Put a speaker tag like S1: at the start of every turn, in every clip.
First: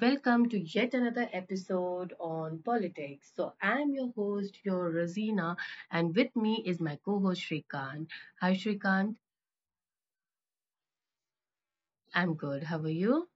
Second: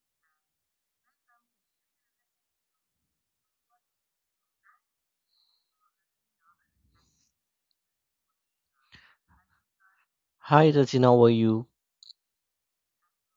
S1: welcome to yet another episode on politics. I'm your host, your Rosina, and with me is my co host, Shrikant. Hi, Shrikant.
S2: Hi Rajin, how are you?
S1: I'm good. How are you?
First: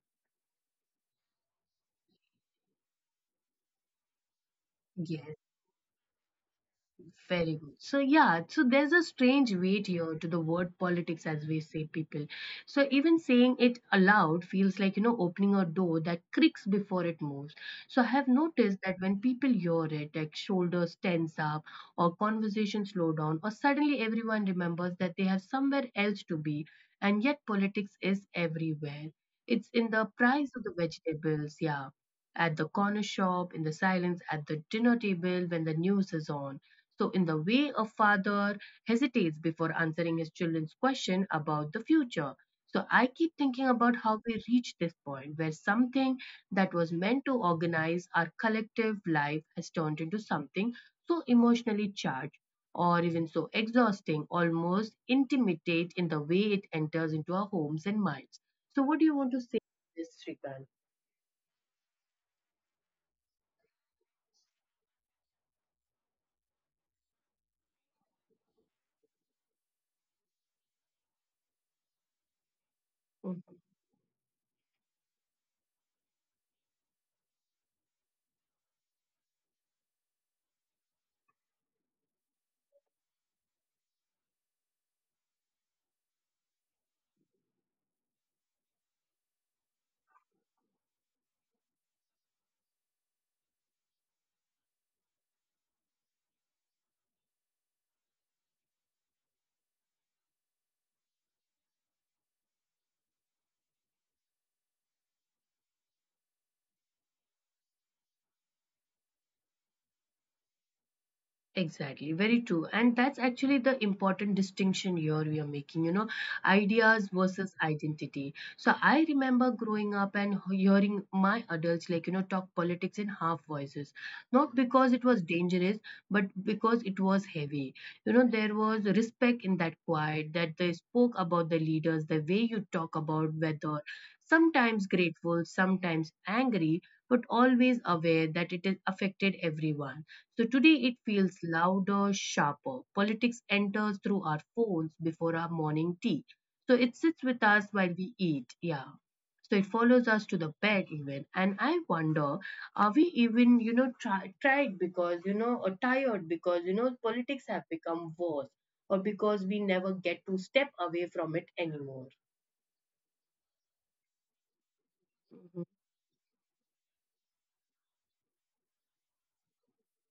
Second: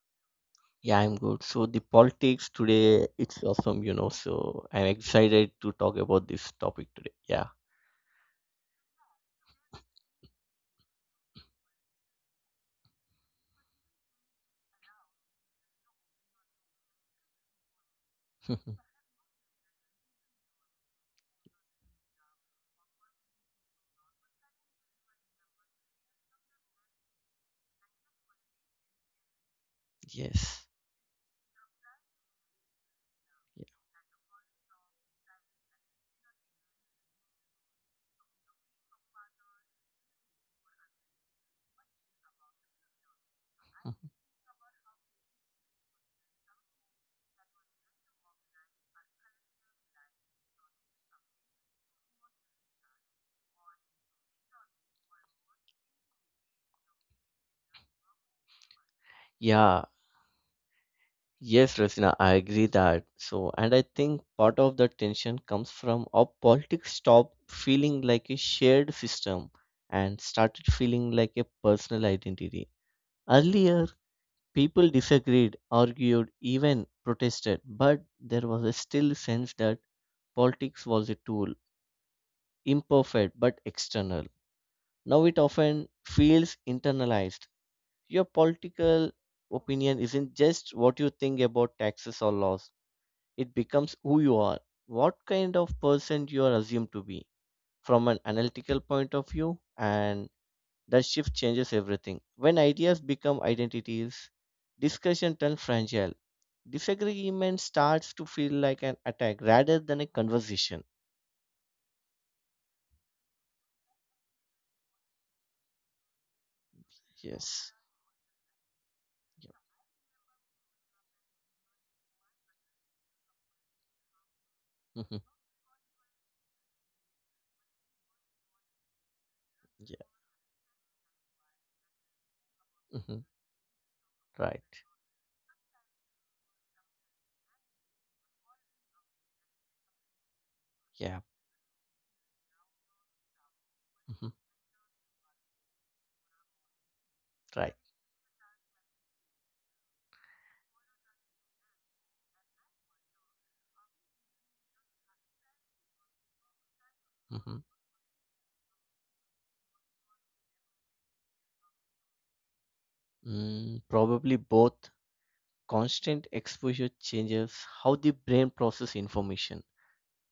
S2: Yeah, I'm good. So the politics today, it's awesome. So I'm excited
S1: Yes.
S2: to talk about this topic today. Yeah.
S1: Very good. So there's a strange weight here to the word politics, as we say, people. So, even saying it aloud feels like, opening a door that creaks before it moves. So, I have noticed that when people hear it, like shoulders tense up, or conversation slow down, or suddenly everyone remembers that they have somewhere else to be, and yet politics is everywhere. It's in the
S2: Yes.
S1: price of the vegetables, yeah, at the corner
S2: Yeah.
S1: shop, in the silence, at the dinner table when the news is on. So, in the way a father hesitates before answering his children's question about the future. So, I keep thinking
S2: Mhm.
S1: about how we reach this point where something that was meant to organize our collective life has turned into something so emotionally charged or even so exhausting, almost intimidate in the way it enters into our homes and minds. So, what do you want to
S2: Yeah.
S1: say, Srikan?
S2: Yes, Rasina, I agree that. So, and I think part of the tension comes from our politics stop feeling like a shared system and started feeling like a personal identity. Earlier, people disagreed, argued, even protested, but there was a still sense that politics was a tool, imperfect but external. Now it often feels internalized. Your political opinion isn't just what you think about taxes or laws, it becomes who you are, what kind of person you are assumed to be from an analytical point of view, and that shift changes everything. When ideas become identities, discussion turns fragile. Disagreement starts to feel like an attack rather than a conversation.
S1: Exactly, very true. And that's actually the important distinction here we are making, you know, ideas
S2: Yes.
S1: versus identity. So I remember growing up and hearing my adults, like, you know, talk politics in half voices, not
S2: Yeah.
S1: because it was dangerous, but because it was heavy. You know, there was respect in that quiet, that they spoke about the leaders, the way you
S2: Mhm.
S1: talk about whether
S2: Right.
S1: sometimes grateful, sometimes angry, but always aware that it has affected everyone. So today
S2: Yeah.
S1: it feels louder, sharper. Politics enters
S2: Mhm.
S1: through our phones before our morning tea. So it sits with
S2: Right.
S1: us while we eat. Yeah. So it follows us to the bed even. And I wonder, are we even, you know, tried or tired
S2: Mhm.
S1: politics have become worse or because we never get to step away from it anymore.
S2: Mm, probably both.
S1: Mhm.
S2: Constant exposure changes how the brain process information.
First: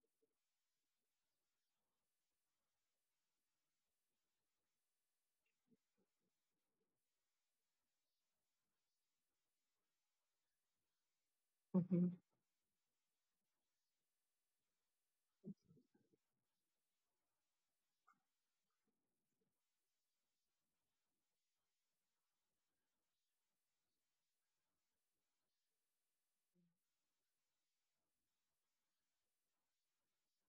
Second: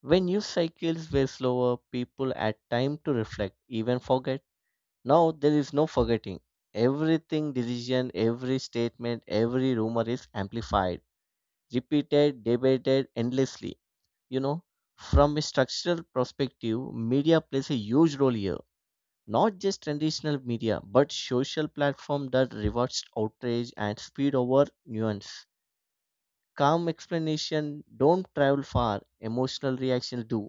S2: When news cycles were slower, people had time to reflect, even forget. Now there is no forgetting. Everything decision, every statement, every rumor is amplified,
S1: Mhm.
S2: repeated, debated endlessly. You know, from a structural perspective, media plays a huge role here, not just traditional media but social platform that rewards outrage and speed over nuance. Calm explanation don't travel far, emotional reactions do.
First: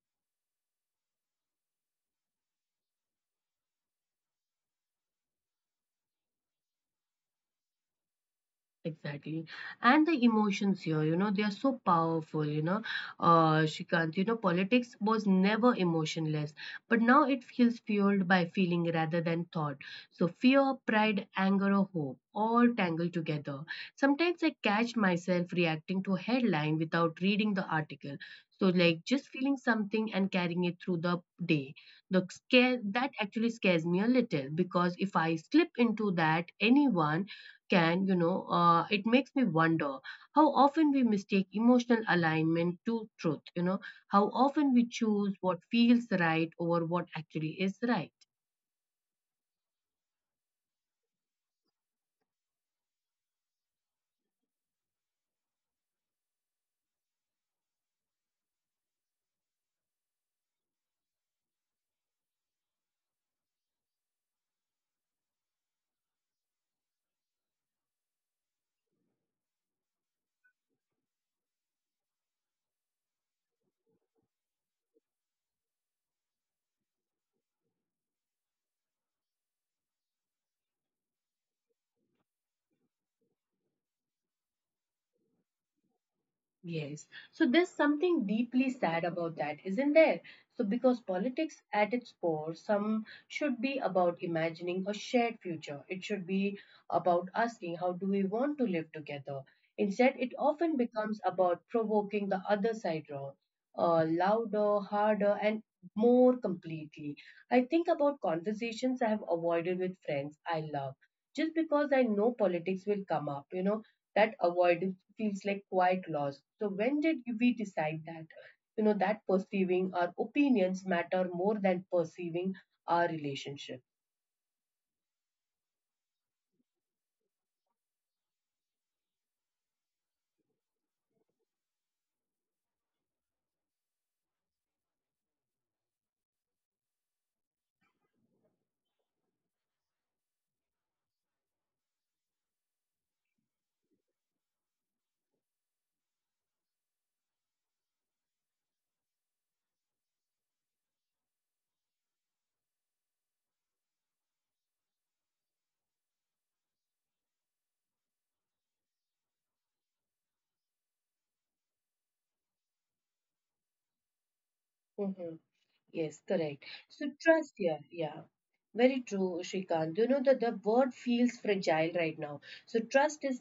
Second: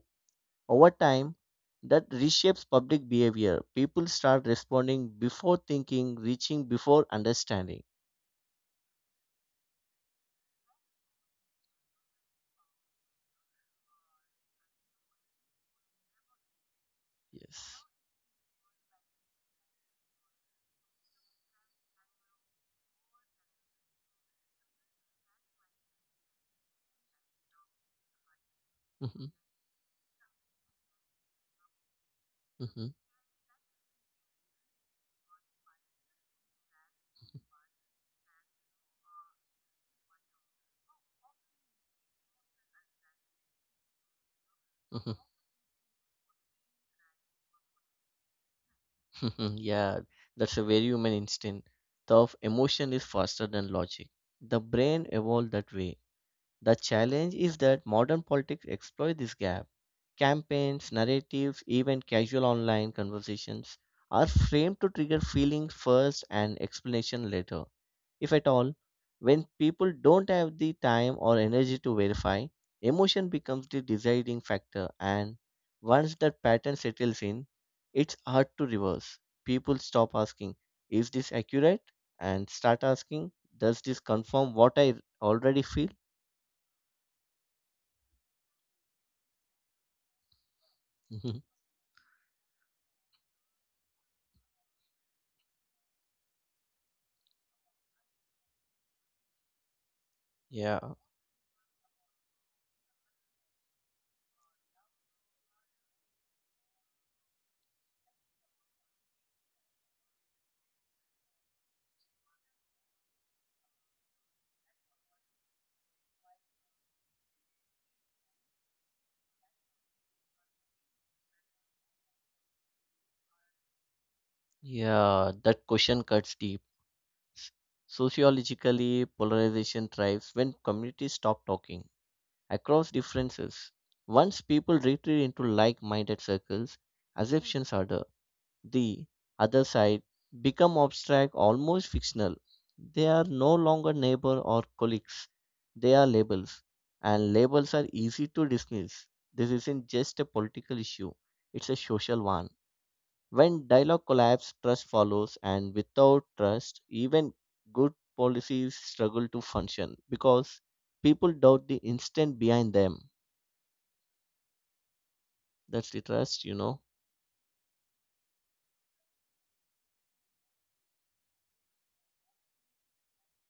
S2: Over time, that reshapes public behavior. People start responding before thinking, reaching before understanding.
S1: Exactly. And the emotions here, you know, they are so powerful, you know. Shrikant, you know, politics was never emotionless, but now it feels
S2: Yes.
S1: fueled by feeling rather than thought. So fear, pride, anger, or hope all tangled together. Sometimes I catch myself reacting to a headline without reading the article. So, like, just
S2: Mhm,
S1: feeling something and carrying it through the day. The scare
S2: mhm,
S1: that actually scares me a little because if I slip into that, anyone can, it makes me wonder how often we mistake emotional alignment to truth, you know, how often we
S2: mhm.
S1: choose what feels right over what actually is right.
S2: Yeah, that's a very human instinct. The emotion is faster than logic. The brain evolved that way. The challenge is that modern politics exploit this gap. Campaigns, narratives, even casual online conversations are framed to trigger feelings first and explanation later, if at all. When people don't have the time or energy to verify, emotion becomes the deciding factor, and once that pattern settles in, it's hard to reverse. People stop asking, "Is this accurate?" and start asking, "Does this confirm what I already feel?"
S1: Yes. So there's something deeply sad about that, isn't there? So, because politics at its core, some should be about imagining a shared future. It should be about asking, how do we want to live together? Instead, it often
S2: Yeah,
S1: becomes about provoking the other side wrong, louder, harder, and more completely. I think about conversations I have avoided with friends I love just because I know politics will come up, you know, that avoidance feels like quite lost. So when did we decide that you know that perceiving our opinions matter more than perceiving our relationship?
S2: yeah, that question cuts deep. S- Sociologically, polarization thrives when communities stop talking across differences. Once people retreat into like minded circles, assumptions are the other side become abstract, almost fictional. They are no longer neighbor or colleagues, they are labels, and labels are easy to dismiss. This isn't just a political issue, it's a social one. When dialogue collapses, trust follows, and without trust, even good policies struggle to function because people doubt the instant behind them.
S1: Mhm.
S2: That's the
S1: Yes,
S2: trust, you
S1: correct.
S2: know.
S1: So trust, yeah, yeah. Very true, Shrikant. You know that the word feels fragile right now. So trust is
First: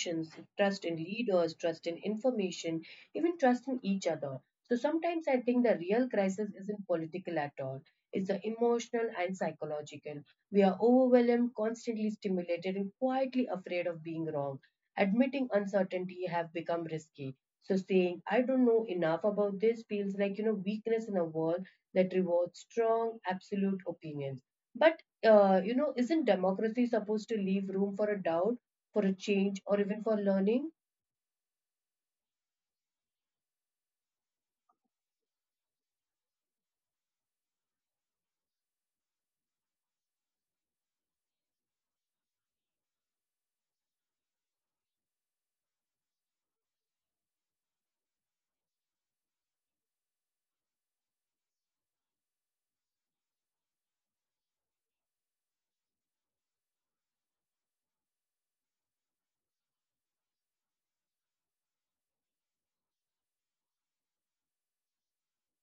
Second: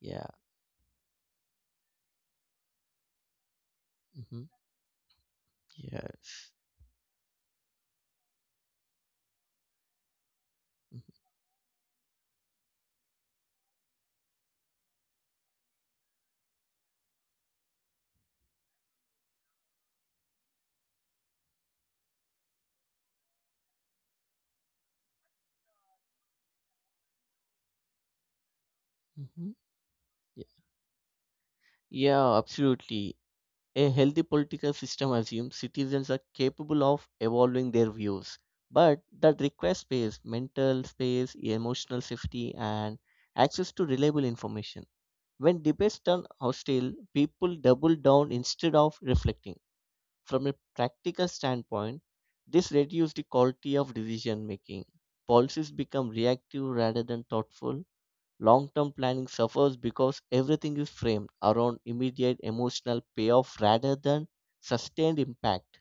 S2: Yeah.
S1: trust in leaders, trust in information, even trust in each other.
S2: Hmm.
S1: So sometimes I think the real
S2: Yes.
S1: crisis isn't political at all. It's the emotional and psychological. We are overwhelmed, constantly stimulated, and quietly afraid of being wrong. Admitting uncertainty have become risky. So saying, I don't know enough about this feels like, you know, weakness in a world that rewards strong, absolute opinions. But, you know, isn't democracy supposed to leave room for a doubt, for a
S2: Hmm.
S1: change, or even for
S2: Yeah.
S1: learning?
S2: Yeah, absolutely. A healthy political system assumes citizens are capable of evolving their views, but that requires space, mental space, emotional safety, and access to reliable information. When debates turn hostile, people double down instead of reflecting. From a practical standpoint, this reduces the quality of decision making. Policies become reactive rather than thoughtful. Long term planning suffers because everything is framed around immediate emotional payoff rather than sustained impact.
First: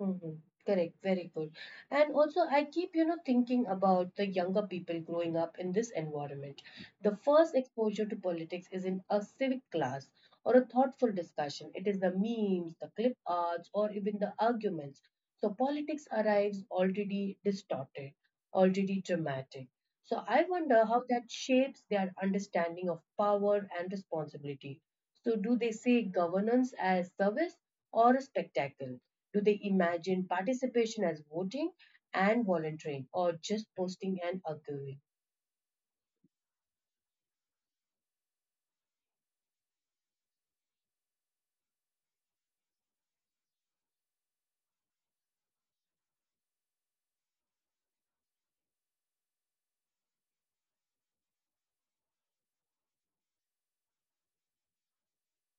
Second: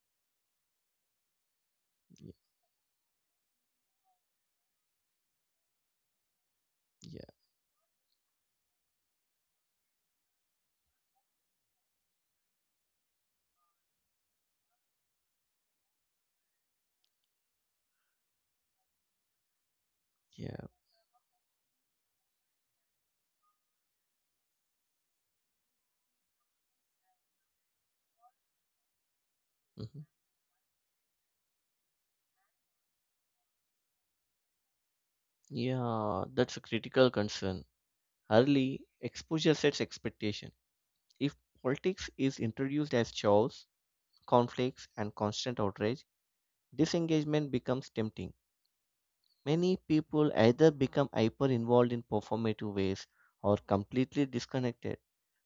S1: Hmm. Correct, very good. And also, I keep, you know, thinking about the younger people growing up in this environment. The
S2: Yeah,
S1: first exposure to politics is in a civic class or a thoughtful discussion. It is the memes, the clip arts, or even the arguments. So politics arrives already distorted, already dramatic. So I
S2: yeah.
S1: wonder how that shapes their understanding of power and responsibility. So do they see governance as service or a spectacle? Do they
S2: Mhm.
S1: imagine participation as voting and volunteering or just posting and arguing?
S2: Yeah, that's a critical concern. Early exposure sets expectation. If politics is introduced as chores, conflicts, and constant outrage, disengagement becomes tempting. Many people either become hyper involved in performative ways or completely disconnected.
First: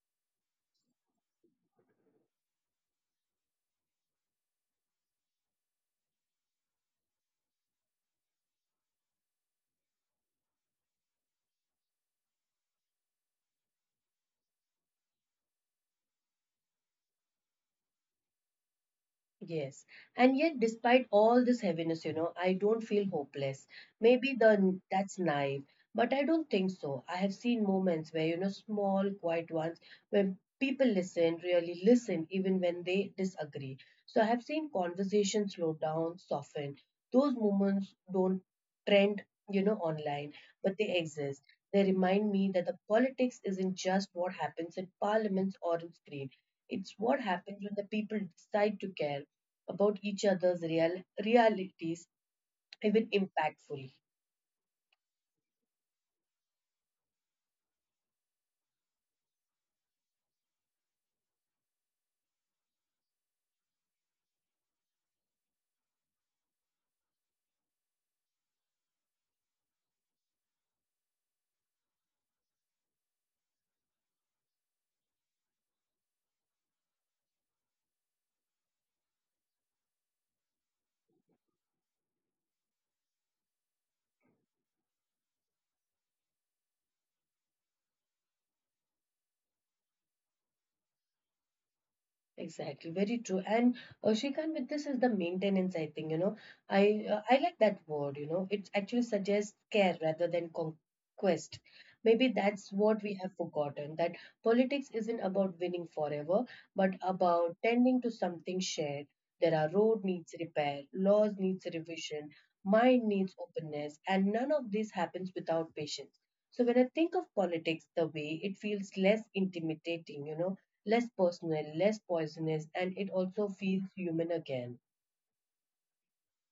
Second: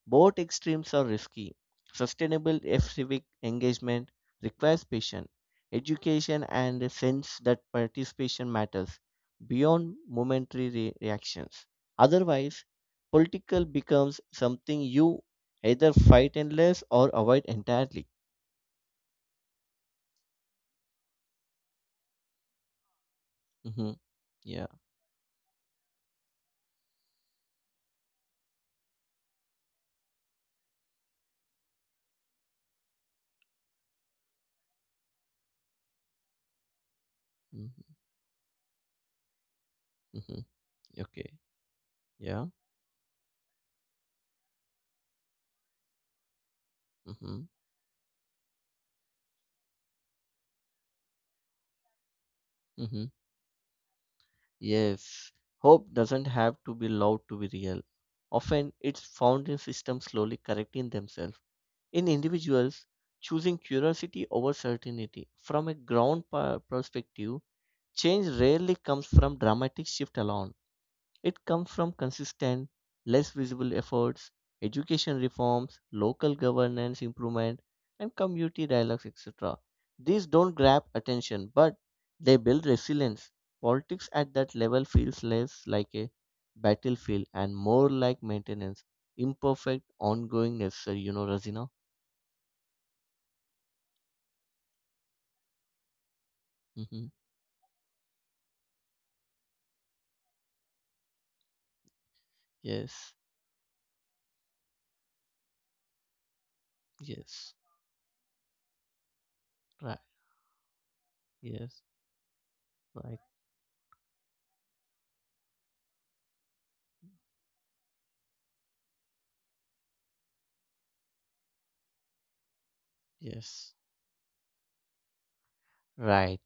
S2: Both extremes are risky. Sustainable F civic engagement requires patience, education, and a sense that participation matters beyond momentary reactions. Otherwise, political becomes something you either fight endless or avoid entirely.
S1: Yes. And yet, despite all this heaviness, you know, I don't feel hopeless.
S2: Hmm.
S1: Maybe
S2: Yeah.
S1: the that's naive, but I don't think so. I have seen moments where, you know, small, quiet ones, when people listen, really listen, even when they disagree. So I have seen conversations slow down, soften. Those moments don't trend, you know, online,
S2: Hmm.
S1: but they
S2: Okay.
S1: exist. They remind
S2: Yeah.
S1: me that the politics isn't just what happens in parliaments or on screen. It's what
S2: Mm-hmm.
S1: happens when the people decide to care about each other's real realities
S2: Mm-hmm.
S1: even impactfully.
S2: Yes. Hope doesn't have to be loud to be real. Often it's found in systems slowly correcting themselves. In individuals, choosing curiosity over certainty from a ground perspective, change rarely comes from dramatic shift alone. It comes from consistent, less visible efforts, education reforms, local governance improvement, and community dialogues, etc. These don't grab attention, but they build resilience. Politics at that level feels less like a battlefield and more like maintenance, imperfect, ongoing, necessary. You know, Razina?
S1: Exactly, very true. And Shrikant, with this is the maintenance, I think, you know. I
S2: Hmm.
S1: uh, I like that word, you know. It actually suggests care rather than conquest. Maybe that's what we
S2: Yes,
S1: have forgotten, that politics isn't about winning forever, but about
S2: yes,
S1: tending to something shared. There are
S2: right,
S1: road needs repair, laws needs
S2: yes,
S1: revision, mind
S2: right,
S1: needs openness, and none of this happens without patience. So when I think of politics the way, it feels less intimidating, you know, less personal, less poisonous, and it also
S2: yes.
S1: feels human again.
S2: Right.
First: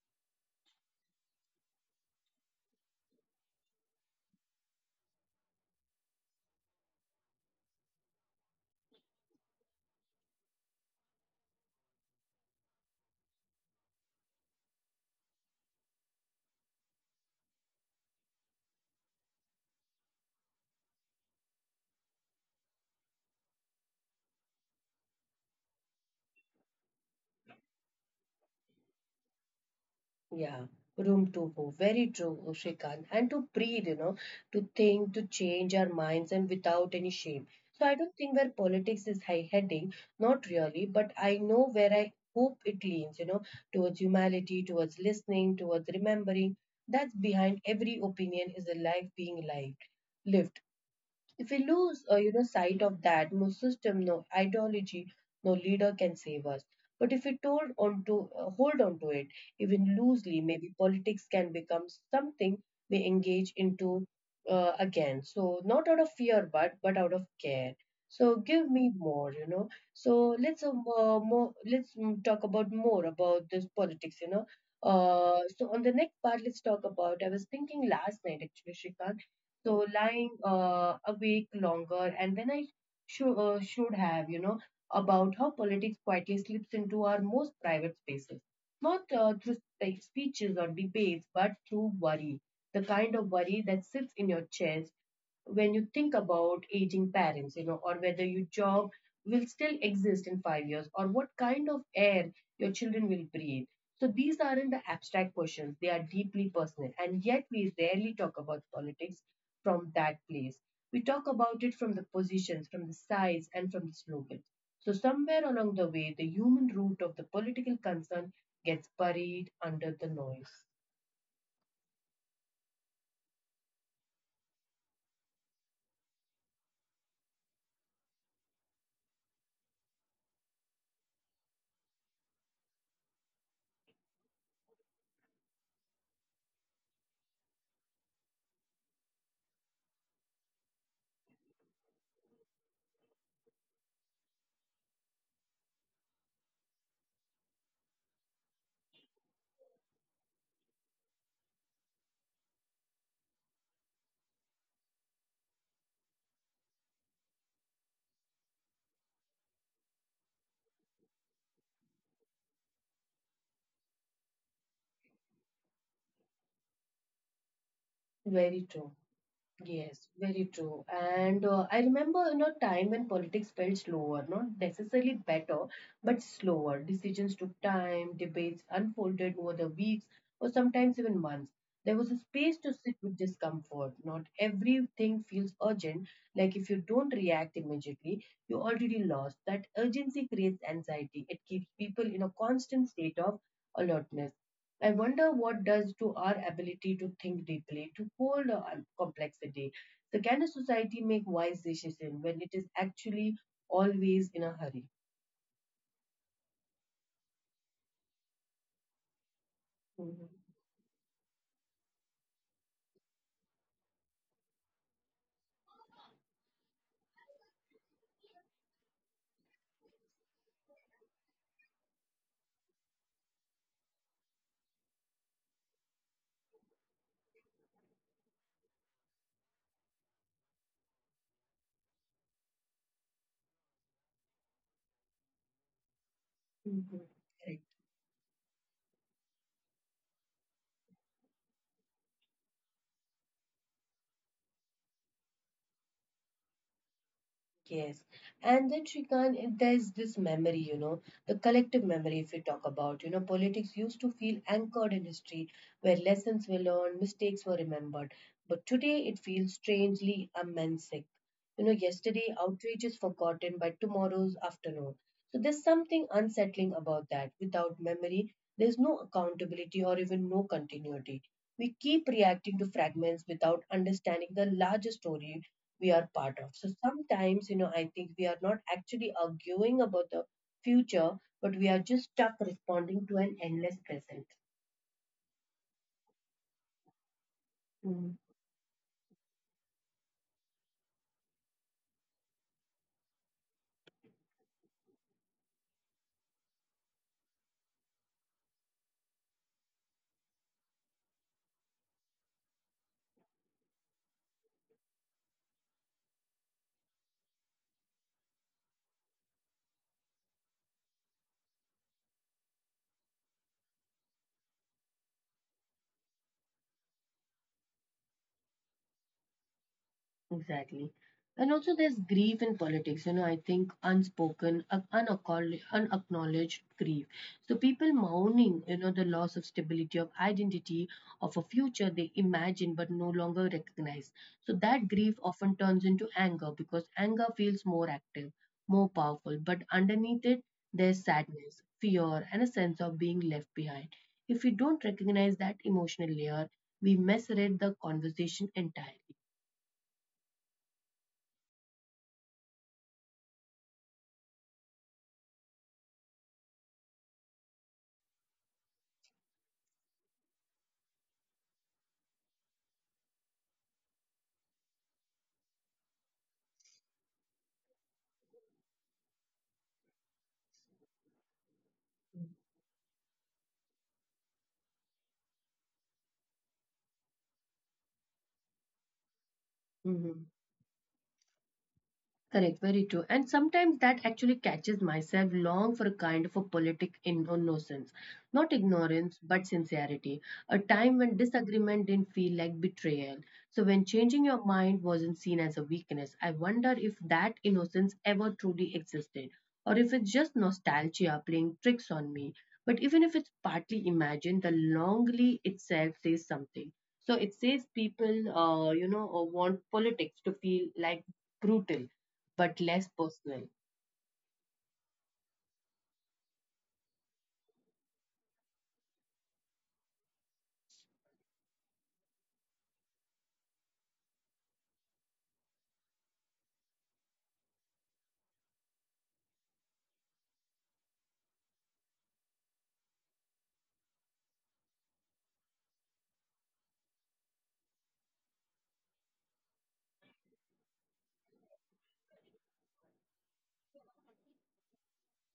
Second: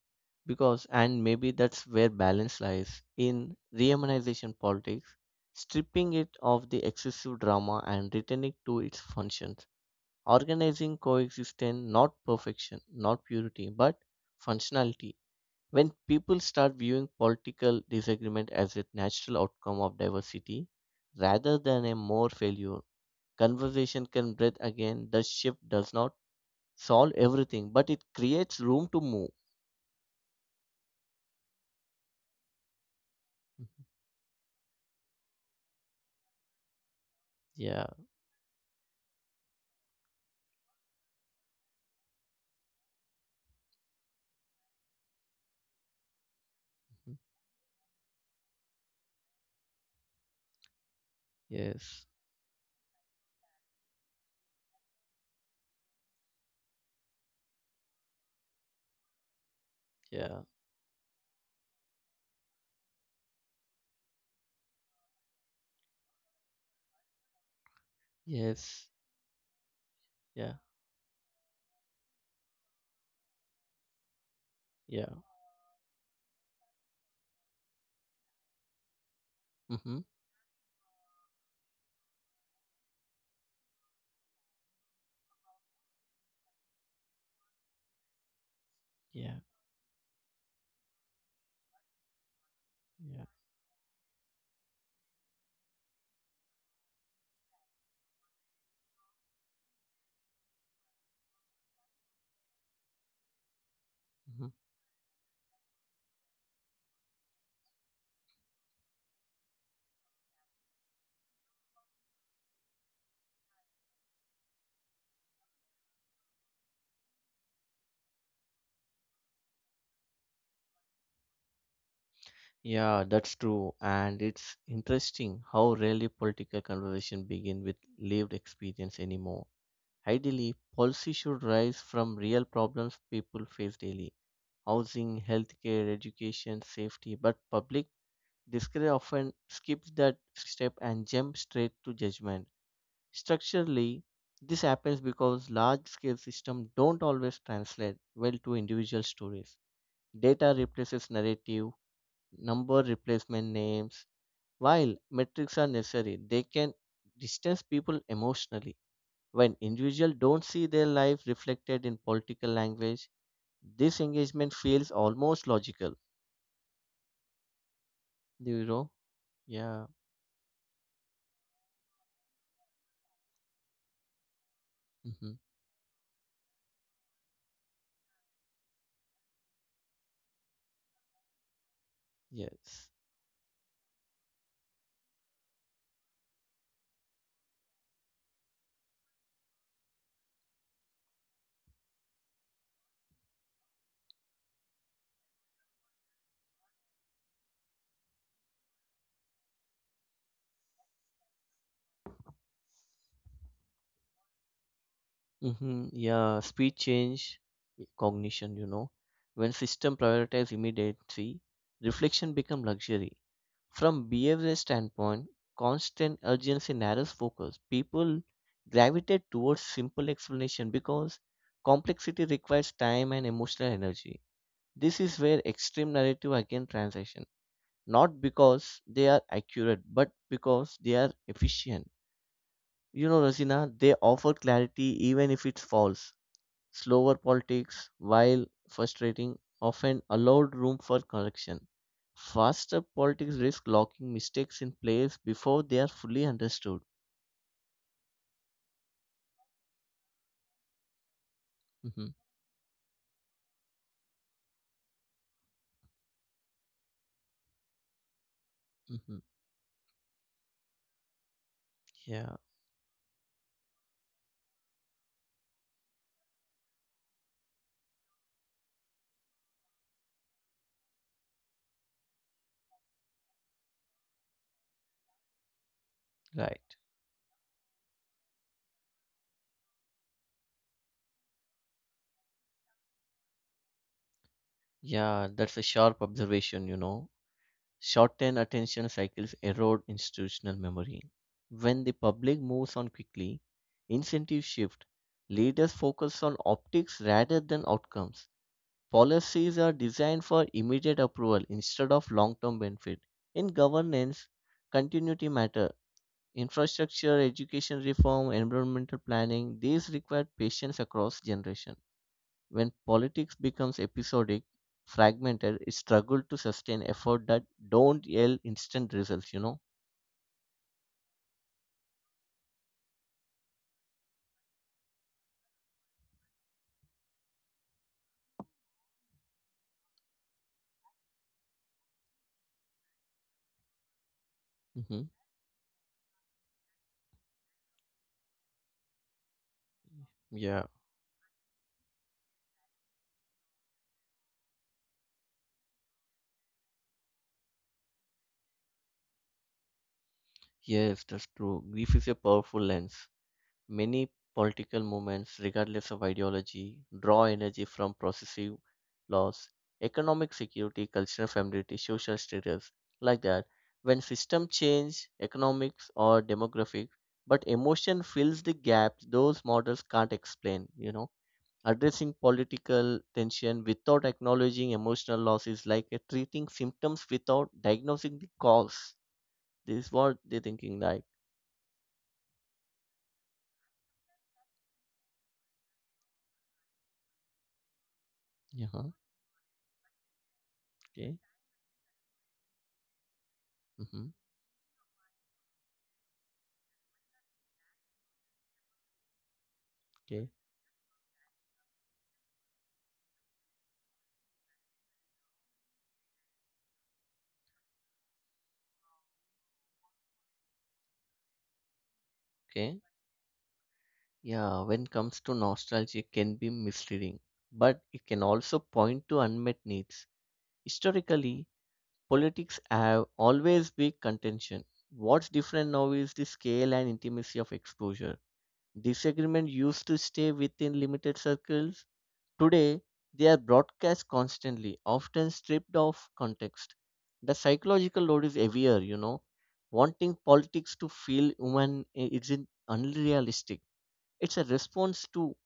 S2: Because, and maybe that's where balance lies in rehumanization politics, stripping it of the excessive drama and returning to its functions, organizing coexistence, not perfection, not purity, but functionality. When people start viewing political disagreement as a natural outcome of diversity rather than a more failure, conversation can breathe again. The shift does not solve everything, but it creates room to move.
S1: Yeah. Room to go. Very true, Shrikant. And to breathe, you know, to think, to change our minds and without any shame. So
S2: Yeah.
S1: I don't think where politics is high heading, not really, but I know where I hope it leans, you know, towards humanity, towards listening, towards remembering. That's
S2: Mm.
S1: behind every opinion is a life being lived. Lived. If we lose,
S2: Yes.
S1: sight of that, no system, no ideology, no leader can save us. But if we told on to, hold on to it, even loosely,
S2: Yeah.
S1: maybe politics can become something we engage into again. So not out of fear, but out of care. So give me
S2: Yes.
S1: more, you know. So let's
S2: Yeah.
S1: um, uh, mo- more let's mm, talk about more about this politics, you know.
S2: Yeah.
S1: So on the next part, let's talk about. I was thinking last night actually, Shrikant, so
S2: Mm-hmm.
S1: lying awake longer, and then I should have, you know, about how politics quietly slips into our most private spaces, not uh, through
S2: Yeah.
S1: spe- speeches or debates, but through worry, the kind of
S2: Yeah.
S1: worry that sits in your chest when you think about aging parents, you know, or whether your job will still exist in 5 years, or what kind of air your children will breathe. So these aren't
S2: Mm-hmm.
S1: the abstract questions, they are deeply personal. And yet we rarely talk about politics from that place. We talk about it from the positions, from the sides, and from the slogans. So somewhere along the way, the human root of the political concern gets buried under the noise.
S2: Yeah, that's true. And it's interesting how rarely political conversation begin with lived experience anymore. Ideally, policy should rise from real problems people face daily. Housing, healthcare, education, safety, but public discourse often skips that step and jumps straight to judgment. Structurally, this happens because large scale systems don't always translate well to individual stories. Data replaces narrative, number replacement names. While metrics are necessary, they can distance people emotionally. When individuals don't see their life reflected in political language, this engagement feels almost logical. Do you
S1: Very
S2: know?
S1: true.
S2: Yeah.
S1: Yes, very true. And I remember, you know, time when politics felt slower, not necessarily
S2: Hmm.
S1: better, but slower. Decisions took time, debates unfolded over the weeks or sometimes even months. There was a space to
S2: Yes.
S1: sit with discomfort. Not everything feels urgent. Like if you don't react immediately, you already lost. That urgency creates anxiety. It keeps people in a constant state of alertness. I wonder what does to our ability to think deeply, to hold on complexity. So can a society make wise decisions when it is actually always in a hurry?
S2: Mm-hmm. Yeah, speed change cognition, When system
S1: Mhm.
S2: prioritize immediacy, reflection become luxury. From behavioral standpoint, constant urgency narrows focus. People gravitate towards simple explanation because complexity requires time and emotional energy. This is where extreme narrative again transition. Not because they are accurate, but because they are efficient. You know, Rasina, they offer clarity even if it's false.
S1: Mhm.
S2: Slower politics, while frustrating, often allowed room for correction. Faster politics risk locking mistakes in place before they are fully understood.
S1: Yes. And then, Shrikant, there's this memory, you know, the collective
S2: Hmm.
S1: memory, if we talk about, you know, politics used to feel anchored in history, where lessons were learned, mistakes were remembered. But today
S2: Hmm.
S1: it feels strangely amnesic. You know,
S2: Yeah,
S1: yesterday outrage is forgotten by tomorrow's afternoon. So there's something unsettling about that. Without memory, there's no accountability or even no continuity. We keep reacting to fragments without understanding the larger story we are part of.
S2: right.
S1: So sometimes, you know, I think we are not actually arguing about the future, but we are just stuck responding to an endless present.
S2: Yeah, that's a sharp observation.
S1: Hmm.
S2: Short-term attention cycles erode institutional memory. When the public moves on quickly, incentives shift. Leaders focus on optics rather than outcomes. Policies are designed for immediate approval instead of long-term benefit. In governance, continuity matter. Infrastructure, education reform, environmental planning, these require patience across generations. When politics becomes episodic, fragmented, it struggles to sustain effort that don't yield instant results, you know?
S1: Exactly. And also, there's grief in politics, you know, I think unacknowledged grief. So, people mourning, you know, the loss of stability, of identity, of a future they imagine but no longer recognize. So, that
S2: Hmm.
S1: grief often turns into anger because anger feels more active, more powerful, but underneath it,
S2: Yeah.
S1: there's sadness, fear, and a sense of being left behind. If we don't recognize that emotional layer, we misread the conversation entirely.
S2: Yes, that's true. Grief is a powerful lens. Many political movements, regardless of ideology, draw energy from processive laws, economic security, cultural familiarity, social status, like that. When system change, economics or demographic, but emotion fills the gaps those models can't explain. Addressing political tension without acknowledging emotional loss is like treating symptoms without diagnosing the cause. This is what
S1: Mhm.
S2: they're thinking like.
S1: Correct, very true. And sometimes that actually catches myself long for a kind of a politic innocence. Not
S2: Yeah.
S1: ignorance, but sincerity. A time when
S2: Okay.
S1: disagreement didn't feel like betrayal. So when
S2: Mm-hmm.
S1: changing your mind wasn't seen as a weakness, I wonder if that innocence ever truly existed, or if it's
S2: Okay.
S1: just nostalgia playing tricks on me. But even if it's partly imagined, the longly itself says something. So it says people, want politics to feel like brutal but
S2: Okay.
S1: less personal.
S2: Yeah, when comes to nostalgia, it can be misleading, but it can also point to unmet needs. Historically, politics have always been contention. What's different now is the scale and intimacy of exposure. Disagreement used to stay within limited circles. Today, they are broadcast constantly, often stripped of context. The psychological load is heavier. Wanting politics to feel human isn't unrealistic, it's a response to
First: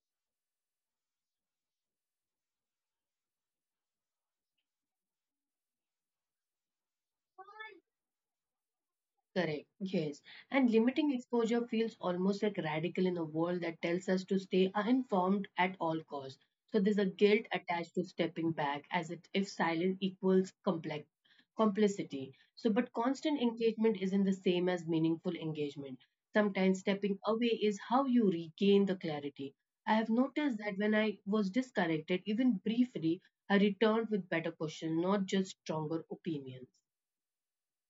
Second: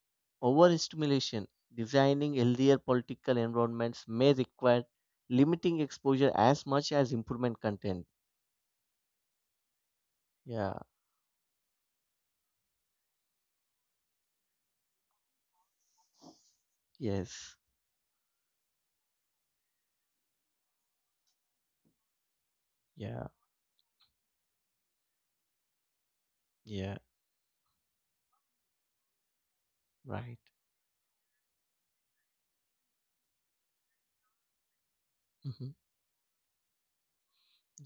S2: overstimulation. Designing healthier political environments may require limiting exposure as much as improvement content.
S1: Correct. Yes. And
S2: Yeah,
S1: limiting exposure feels almost like radical in a world that tells us to stay informed at all costs. So there's a guilt
S2: yes,
S1: attached to stepping back as it, if silence equals complex complicity. So but
S2: yeah,
S1: constant engagement isn't the same as meaningful engagement. Sometimes
S2: yeah,
S1: stepping away is how you regain the clarity. I have
S2: right.
S1: noticed that when I was disconnected, even briefly, I returned with better questions, not just
S2: Hmm.
S1: stronger opinions.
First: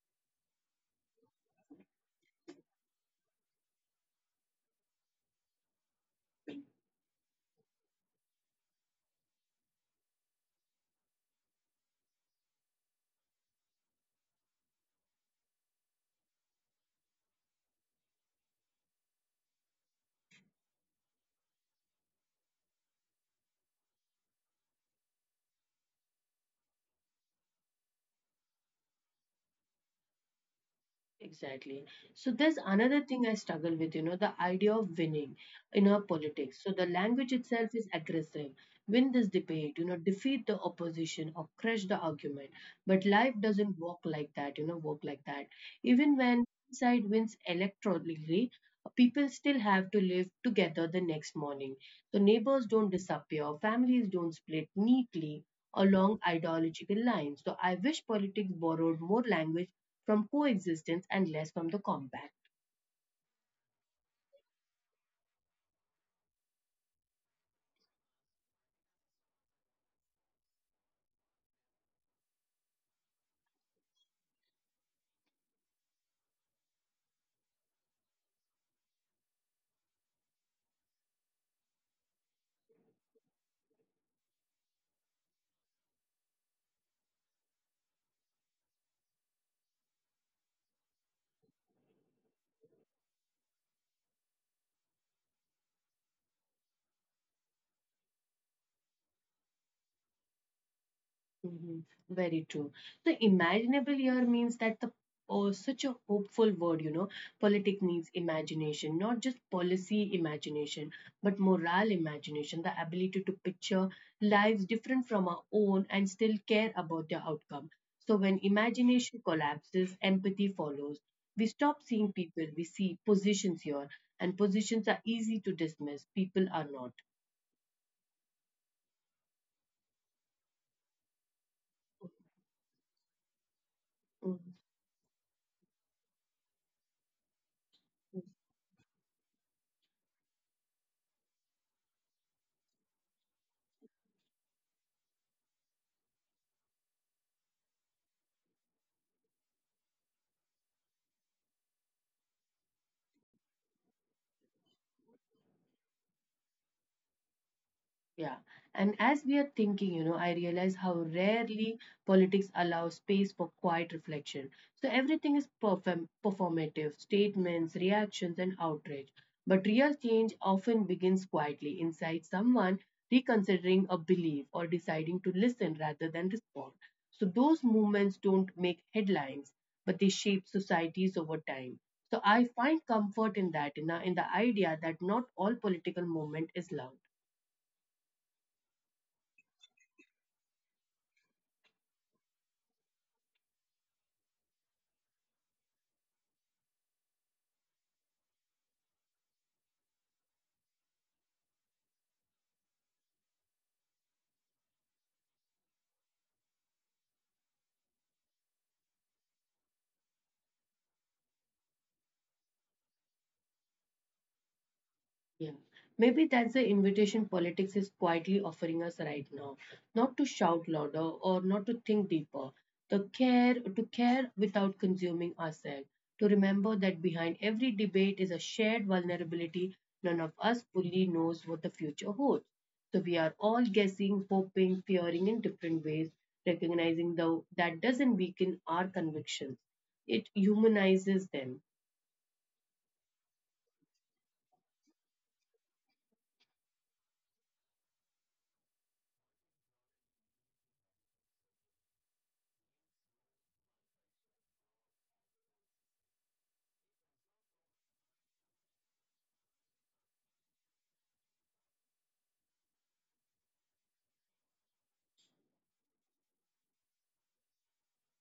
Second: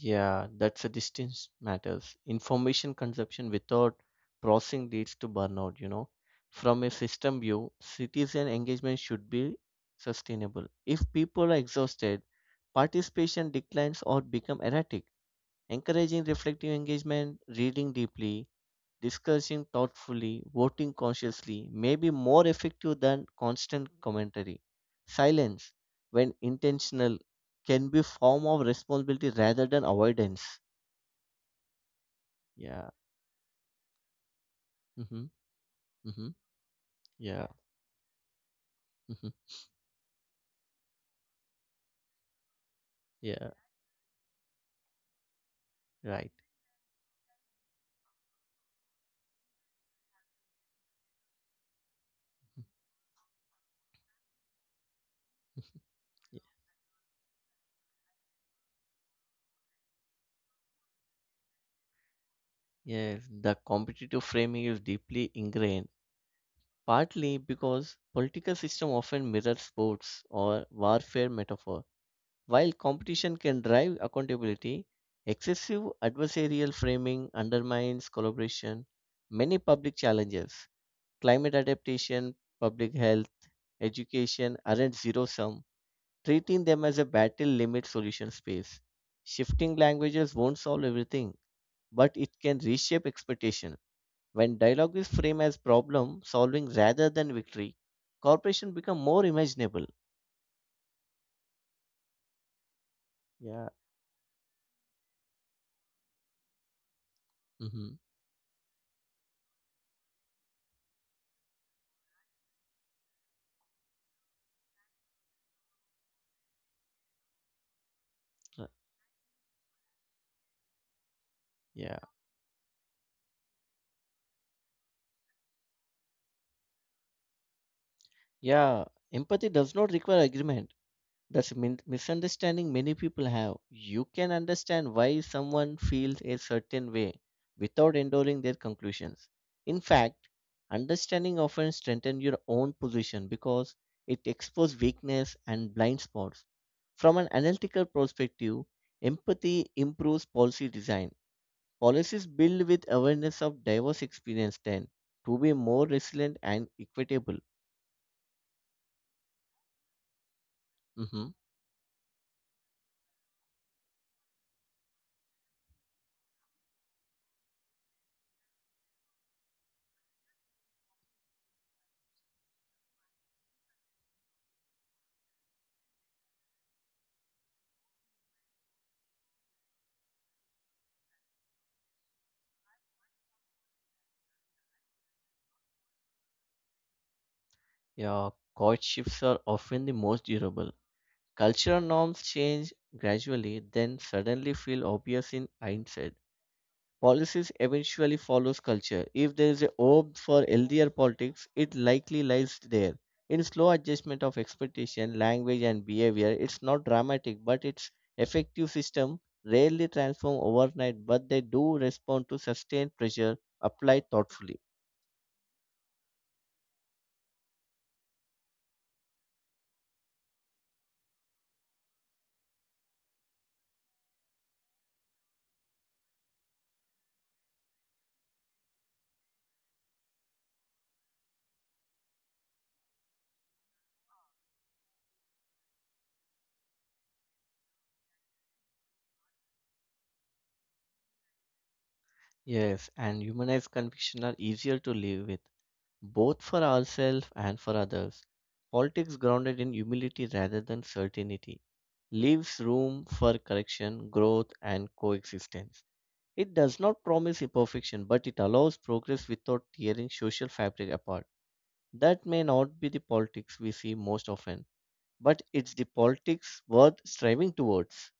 S2: Yeah, that's a distance matters. Information consumption without processing leads to burnout. From a system view, citizen engagement should be sustainable. If people are exhausted, participation declines or become erratic. Encouraging reflective engagement, reading deeply, discussing thoughtfully, voting consciously may be more effective than constant commentary. Silence, when intentional, can be form of responsibility rather than avoidance.
S1: Exactly. So there's
S2: Yeah.
S1: another thing I struggle with, you know, the idea of
S2: Mm-hmm.
S1: winning in our
S2: Mm-hmm.
S1: politics. So the language
S2: Yeah.
S1: itself is aggressive. Win this
S2: Mm-hmm.
S1: debate, you know, defeat the opposition or crush the argument. But life
S2: Yeah.
S1: doesn't work like that, you know, work like that. Even
S2: Right.
S1: when one side wins electorally, people still have to live together the next morning. So neighbors don't disappear, families don't split neatly along
S2: Y-
S1: ideological lines. So I wish politics borrowed more language from coexistence and less from the combat.
S2: Yes, the competitive framing is deeply ingrained, partly because political system often mirror sports or warfare metaphors. While competition can drive accountability, excessive adversarial framing undermines collaboration. Many public challenges, climate adaptation, public health, education, aren't zero sum. Treating them as a battle limits solution space. Shifting languages won't solve everything, but it can reshape expectation. When dialogue is framed as problem solving rather than victory, cooperation become more imaginable.
S1: Mhm. Very true. The
S2: Yeah.
S1: imaginable year means that the oh, such a hopeful word, you know. Politic
S2: Hmm.
S1: needs imagination, not just policy imagination, but morale imagination, the ability to picture lives different from our own and still care about their outcome. So when imagination collapses, empathy follows. We stop
S2: Yeah.
S1: seeing people, we see positions here, and positions are easy to dismiss, people are not.
S2: Yeah, empathy does not require agreement. That's a misunderstanding many people have. You can
S1: Mhm.
S2: understand why someone feels a certain way without endorsing their conclusions. In fact, understanding often strengthens your own position because it exposes weakness and blind spots. From an analytical perspective, empathy improves policy design. Policies built with awareness of diverse experience tend to be more resilient and equitable.
S1: Yeah. And as we are thinking, you know, I realize how
S2: Mhm.
S1: rarely politics allows space for quiet reflection. So everything is performative statements, reactions, and outrage. But real change often begins quietly inside someone reconsidering a belief or deciding to listen rather than respond. So those movements don't make headlines, but they shape societies over time. So I find comfort in that, in the idea that not all political movement is loud.
S2: Yeah, courtships are often the most durable. Cultural norms change gradually, then suddenly feel obvious in hindsight. Policies eventually follows culture. If there is a hope for healthier politics, it likely lies there. In slow adjustment of expectation, language and behavior, it's not dramatic, but its effective system rarely transform overnight, but they do respond to sustained pressure applied thoughtfully.
S1: Yeah, maybe that's the invitation politics is quietly offering us right now. Not to shout louder or not to think deeper. The care to care without consuming ourselves. To remember that behind every debate is a shared vulnerability. None of us fully knows what the future holds. So we are all guessing, hoping, fearing in different ways, recognizing though that doesn't weaken our convictions. It humanizes them.
S2: Yes, and humanized conviction are easier to live with, both for ourselves and for others. Politics grounded in humility rather than certainty leaves room for correction, growth, and coexistence. It does not promise imperfection, but it allows progress without tearing social fabric apart. That may not be the politics we see most often, but it's the politics worth striving towards.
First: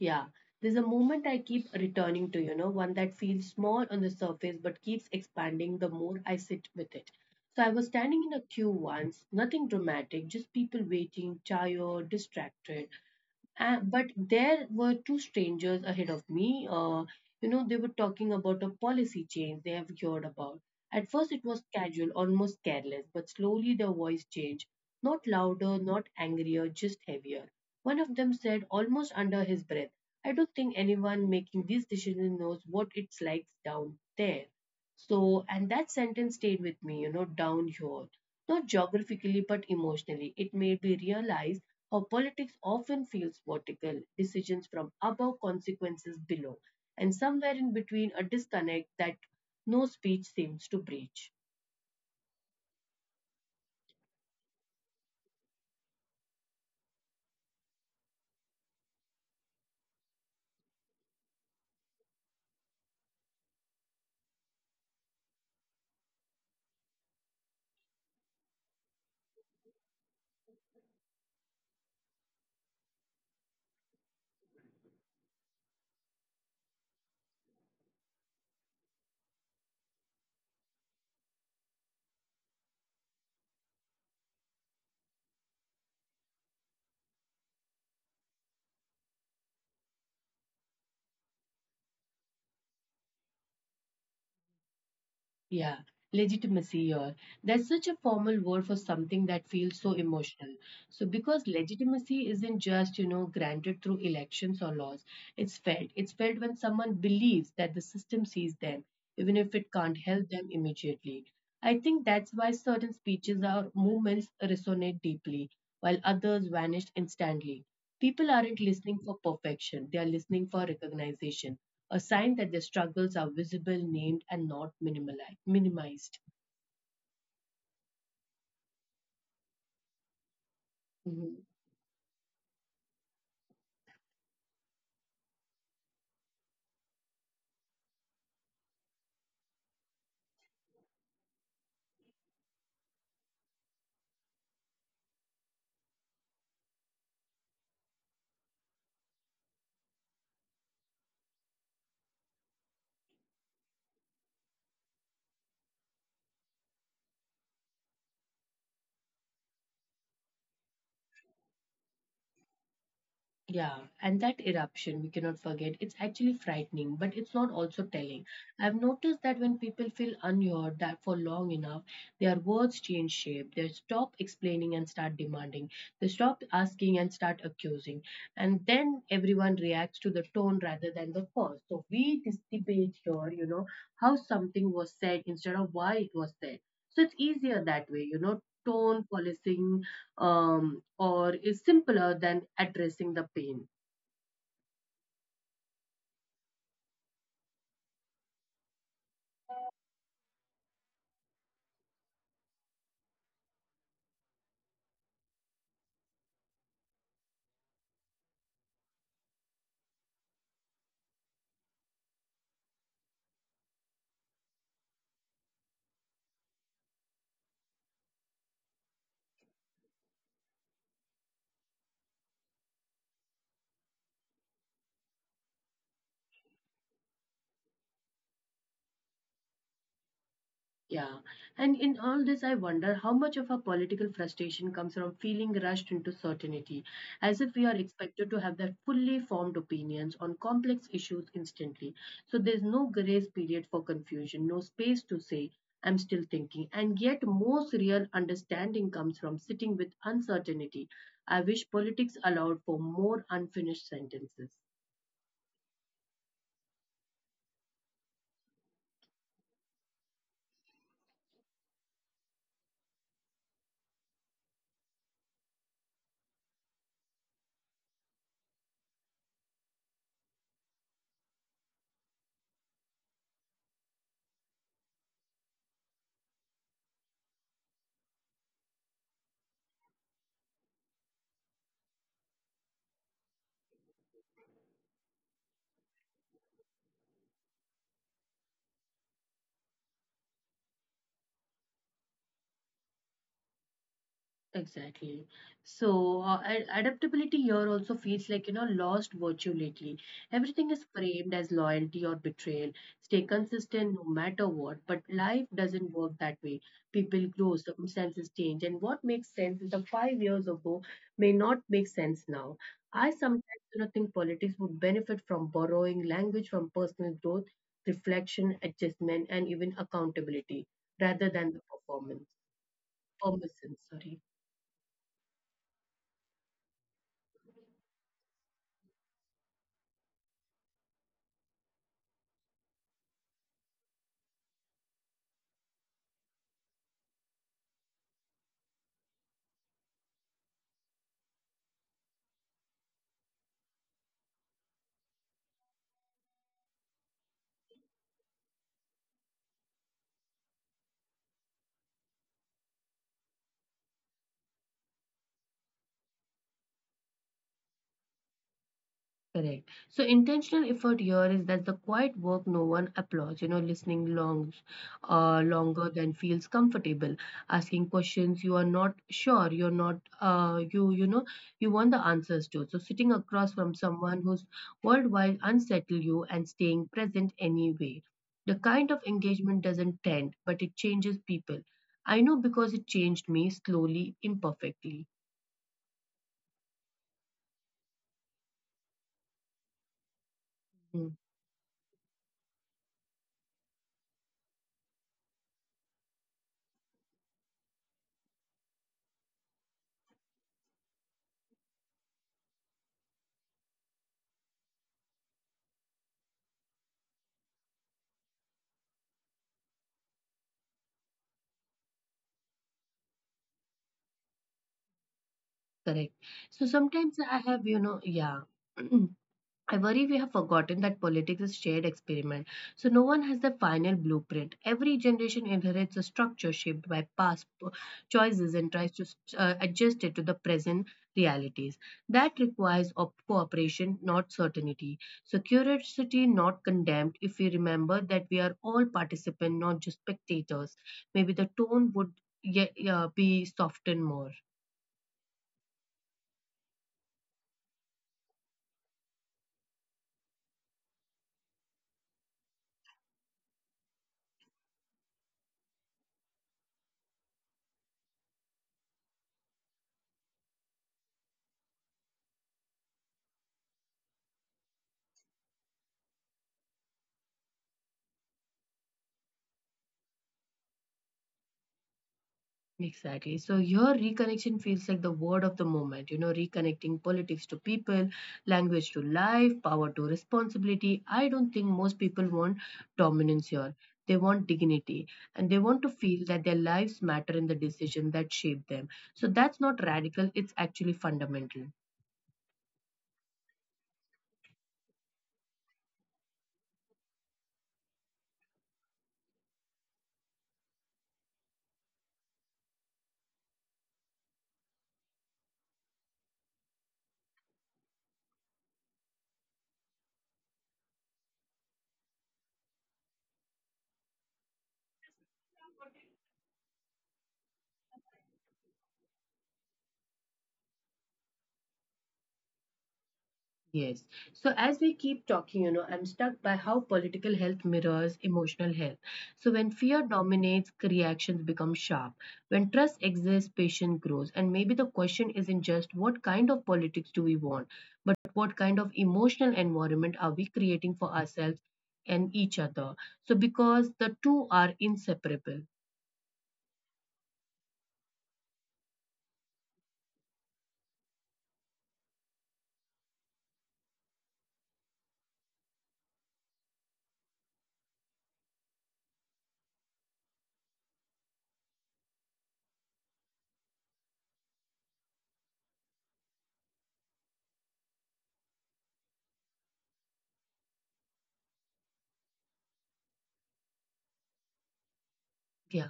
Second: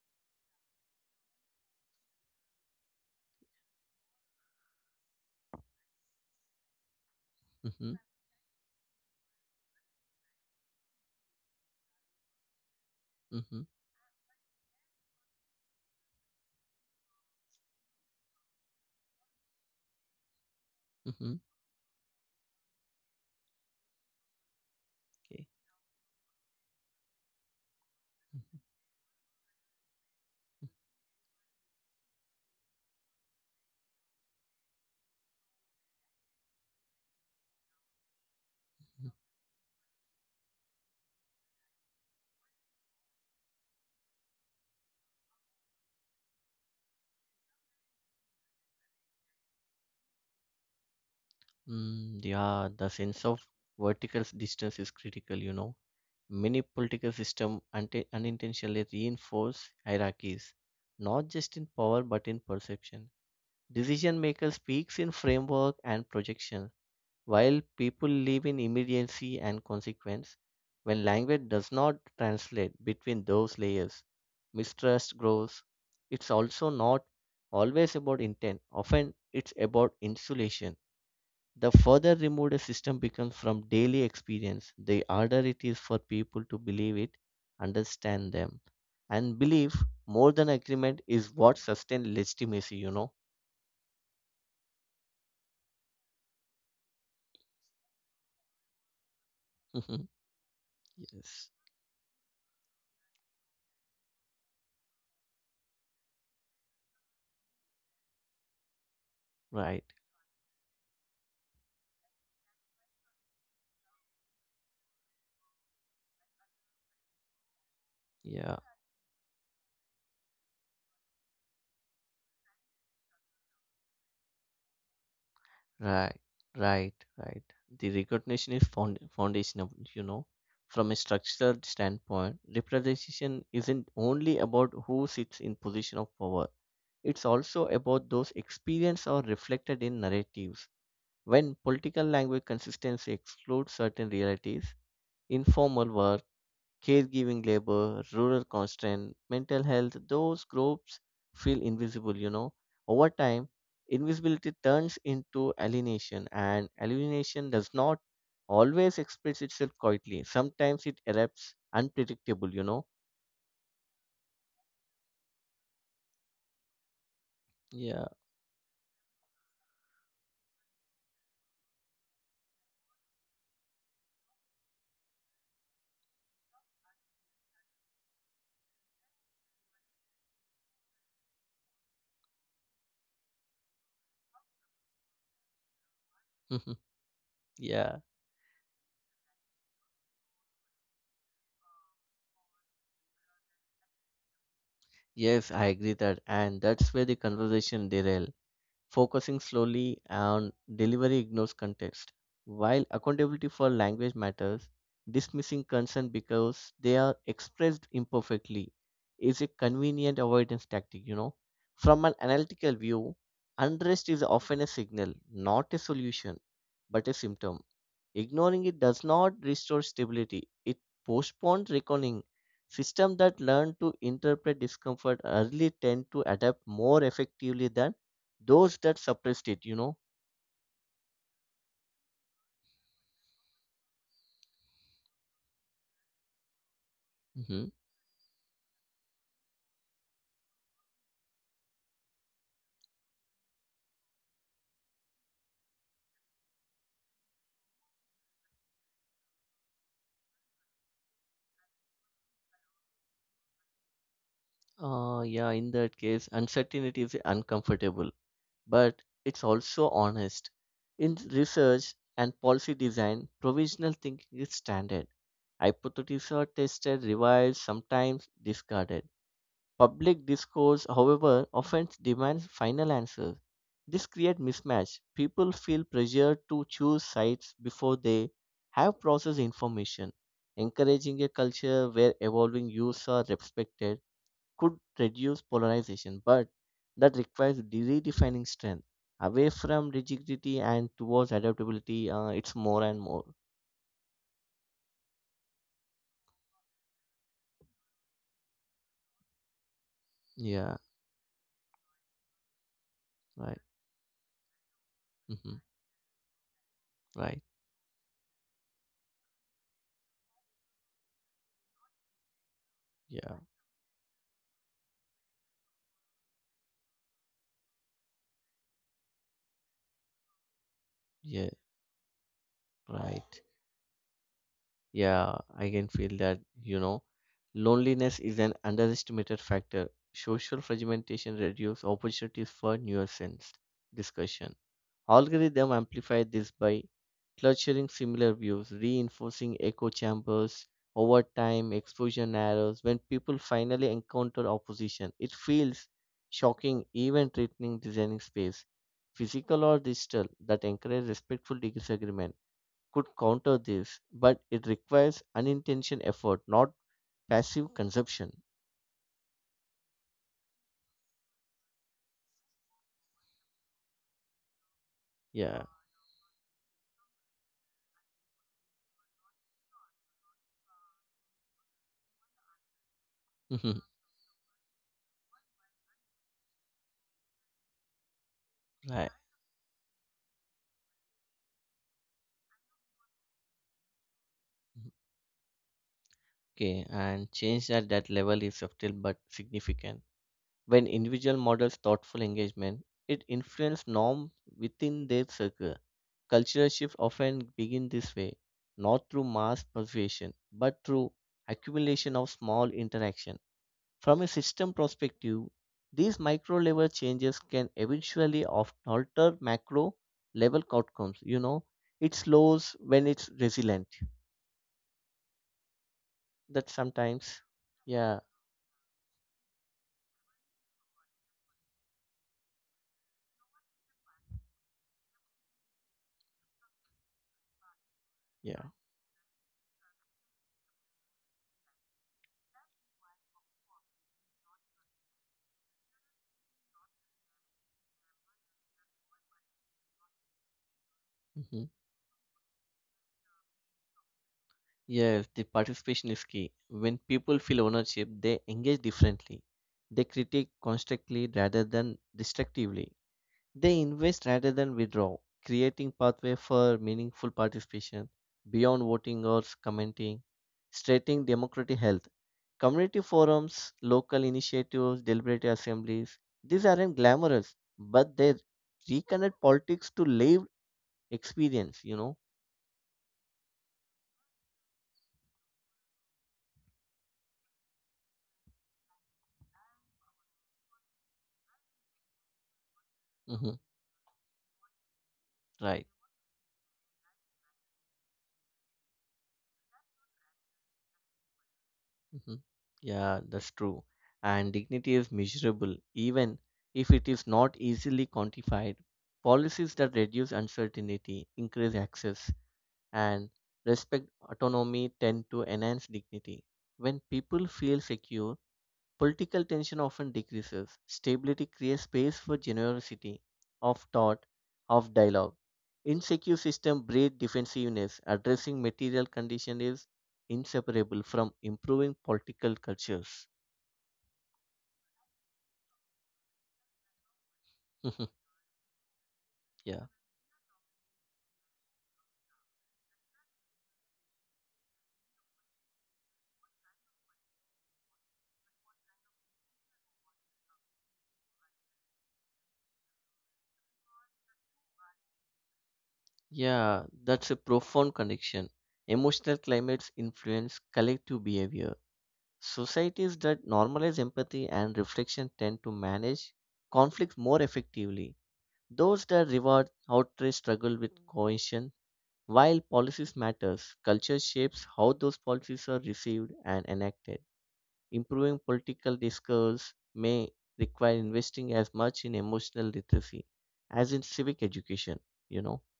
S1: Yeah, there's a moment I keep returning to, you know, one that feels small on the surface but keeps expanding the more I sit with it. So I was
S2: Hmm.
S1: standing in a queue once, nothing dramatic, just people waiting, tired, distracted.
S2: Hmm.
S1: But there were two strangers ahead of me. They were talking about a policy change they have heard about. At first,
S2: Hmm.
S1: it was casual, almost careless, but slowly their voice changed. Not
S2: Okay.
S1: louder, not angrier, just heavier. One of them said,
S2: Mm-hmm,
S1: almost under his breath, I don't think anyone making these decisions knows what it's like down there. So, and that sentence stayed with me, you know, down here. Not
S2: mm-hmm.
S1: geographically, but emotionally. It made me realize our politics often feels vertical, decisions from above, consequences below, and somewhere in between a disconnect that no speech seems to breach.
S2: Mm, yeah, the sense of vertical distance is critical. Many political systems unintentionally reinforce hierarchies, not just in power but in perception. Decision maker speaks in framework and projection, while people live in immediacy and consequence. When language does not translate between those layers, mistrust grows. It's also not always about intent, often, it's about insulation. The further removed a system becomes from daily experience, the harder it is for people to believe it, understand them. And belief, more than agreement, is what sustains legitimacy?
S1: Yeah, legitimacy or that's such a formal word for something that feels so emotional. So because
S2: Yes.
S1: legitimacy isn't just, you know, granted through elections or laws. It's felt. It's felt when someone believes that the system sees them, even if it
S2: Right.
S1: can't help them immediately. I think that's why certain speeches or movements resonate deeply, while others vanish instantly. People aren't
S2: Yeah.
S1: listening for perfection, they are listening for recognition, a sign that their struggles are visible, named, and not minimized.
S2: Right, right, right. The recognition is found foundational. From a
S1: Mhm.
S2: structural standpoint, representation isn't only about who sits in position of power. It's also about those experienced or reflected in narratives. When political language consistency excludes certain realities, informal work, caregiving labor, rural constraint, mental health, those groups feel invisible. Over time, invisibility turns into alienation, and alienation does not always express itself quietly. Sometimes it erupts unpredictable.
S1: Yeah, and that eruption, we cannot forget, it's actually frightening, but it's not also telling.
S2: Yeah.
S1: I've noticed that when people feel unheard that for long enough, their words change shape. They stop explaining and start demanding. They stop asking and start accusing. And then everyone reacts to the tone rather than the cause. So we this debate here, you know, how something was said instead of why it was said. So it's easier that way,
S2: Yeah.
S1: tone policing or is simpler than addressing the pain.
S2: Yes, I agree that. And that's where the conversation derail. Focusing slowly and delivery ignores context. While accountability for language matters, dismissing concern because they are expressed imperfectly is a convenient avoidance tactic. From an analytical view, unrest is often a signal, not a solution, but a symptom. Ignoring it does not restore stability, it postpones reckoning. Systems that learn to interpret discomfort early tend to adapt more effectively than those that suppressed it.
S1: Yeah. And in all this, I wonder how much of our political frustration comes from feeling rushed into certainty, as if we are
S2: hmm
S1: expected to have the fully formed opinions on complex issues instantly. So there's no grace period for confusion, no space to say, I'm still thinking. And yet, most real understanding comes from sitting with uncertainty. I wish politics allowed for more unfinished sentences.
S2: yeah, in that case, uncertainty is uncomfortable, but it's also honest. In research and policy design, provisional thinking is standard. Hypotheses are tested, revised, sometimes discarded. Public discourse, however, often demands final answers. This creates mismatch. People feel pressured to choose sides before they have processed information. Encouraging a culture where evolving views are respected could reduce polarization, but that requires redefining strength away from rigidity and towards adaptability. It's more and more.
S1: Exactly. So adaptability here also feels like you know lost virtue lately. Everything is
S2: Yeah,
S1: framed as loyalty or betrayal. Stay
S2: right.
S1: consistent no matter what, but life
S2: hmm
S1: doesn't work that way. People
S2: Right.
S1: grow, circumstances change, and what makes sense the 5 years ago may not make sense now. I
S2: Yeah.
S1: sometimes think politics would benefit from borrowing language from personal growth, reflection, adjustment, and even accountability rather than
S2: Yeah.
S1: the performance.
S2: Right.
S1: Permission, sorry.
S2: Yeah, I can feel that. Loneliness is an underestimated factor. Social fragmentation reduces opportunities for nuanced discussion. Algorithm amplify this by clustering similar views, reinforcing echo chambers. Over time, exposure narrows. When people finally encounter opposition, it feels shocking, even threatening, designing space, physical or digital, that encourage respectful disagreement could counter this, but it requires unintentional effort, not passive consumption.
S1: Correct. So intentional effort here is that the quiet work no one applauds, you know, listening long,
S2: Yeah.
S1: longer than feels comfortable, asking questions you are not sure, you're not, you, you know, you want the answers to. So sitting across from
S2: Mhm.
S1: someone who's worldwide unsettle you and staying present anyway. The kind of
S2: Right.
S1: engagement doesn't tend, but it changes people. I know because it changed me slowly, imperfectly.
S2: Okay, and change at that level is subtle but significant. When
S1: Mm,
S2: individual models thoughtful engagement, it influences norms within their circle. Cultural shifts often begin this way, not through mass persuasion, but through accumulation of small interactions. From a system perspective, these micro level changes can eventually alter macro level outcomes. You know, it slows when it's resilient.
S1: correct. So
S2: That
S1: sometimes I
S2: sometimes,
S1: have, you know,
S2: yeah,
S1: yeah. I worry we have forgotten that politics is shared experiment, so no one has the final blueprint. Every generation inherits a structure shaped by choices
S2: yeah.
S1: and tries to adjust it to the present realities. That requires cooperation, not certainty. So curiosity, not contempt. If we remember that we are all participants, not just spectators, maybe the
S2: hmm
S1: tone would be softened more.
S2: Yes, the participation is key. When people feel ownership, they engage differently. They critique constructively rather than destructively. They invest rather than withdraw, creating pathway for meaningful participation beyond voting or commenting, strengthening democratic health. Community forums, local initiatives, deliberative assemblies, these aren't glamorous, but they reconnect politics to lived experience, you know?
S1: Exactly. So your reconnection feels like the word of the moment, you know, reconnecting politics to people, language to life, power to responsibility. I don't think most people want dominance
S2: hmm
S1: here. They want dignity and they want to
S2: Right.
S1: feel that their lives matter in the decision that shape them. So that's not radical, it's actually fundamental.
S2: hmm Yeah, that's true. And dignity is measurable, even if it is not easily quantified. Policies that reduce uncertainty, increase access, and respect autonomy tend to enhance dignity. When people feel secure, political tension often decreases. Stability creates space for generosity of thought, of dialogue. Insecure system breed defensiveness. Addressing material condition is inseparable from improving political cultures.
S1: Yes. So as we keep talking, you know, I'm stuck by how political health mirrors emotional health. So when
S2: Yeah.
S1: fear dominates, reactions become sharp. When trust exists, patience grows. And maybe the question isn't just what kind of politics do we want, but what kind of emotional environment are we creating for ourselves and each other? So because the two are inseparable.
S2: Yeah, that's a profound connection. Emotional climates influence collective behavior. Societies that normalize empathy and reflection tend to manage conflicts more effectively. Those that reward outright struggle with coercion. While policies matters, culture shapes how those policies are received and enacted. Improving political discourse may require investing as much in emotional literacy as in civic education, you know?
S1: Yeah.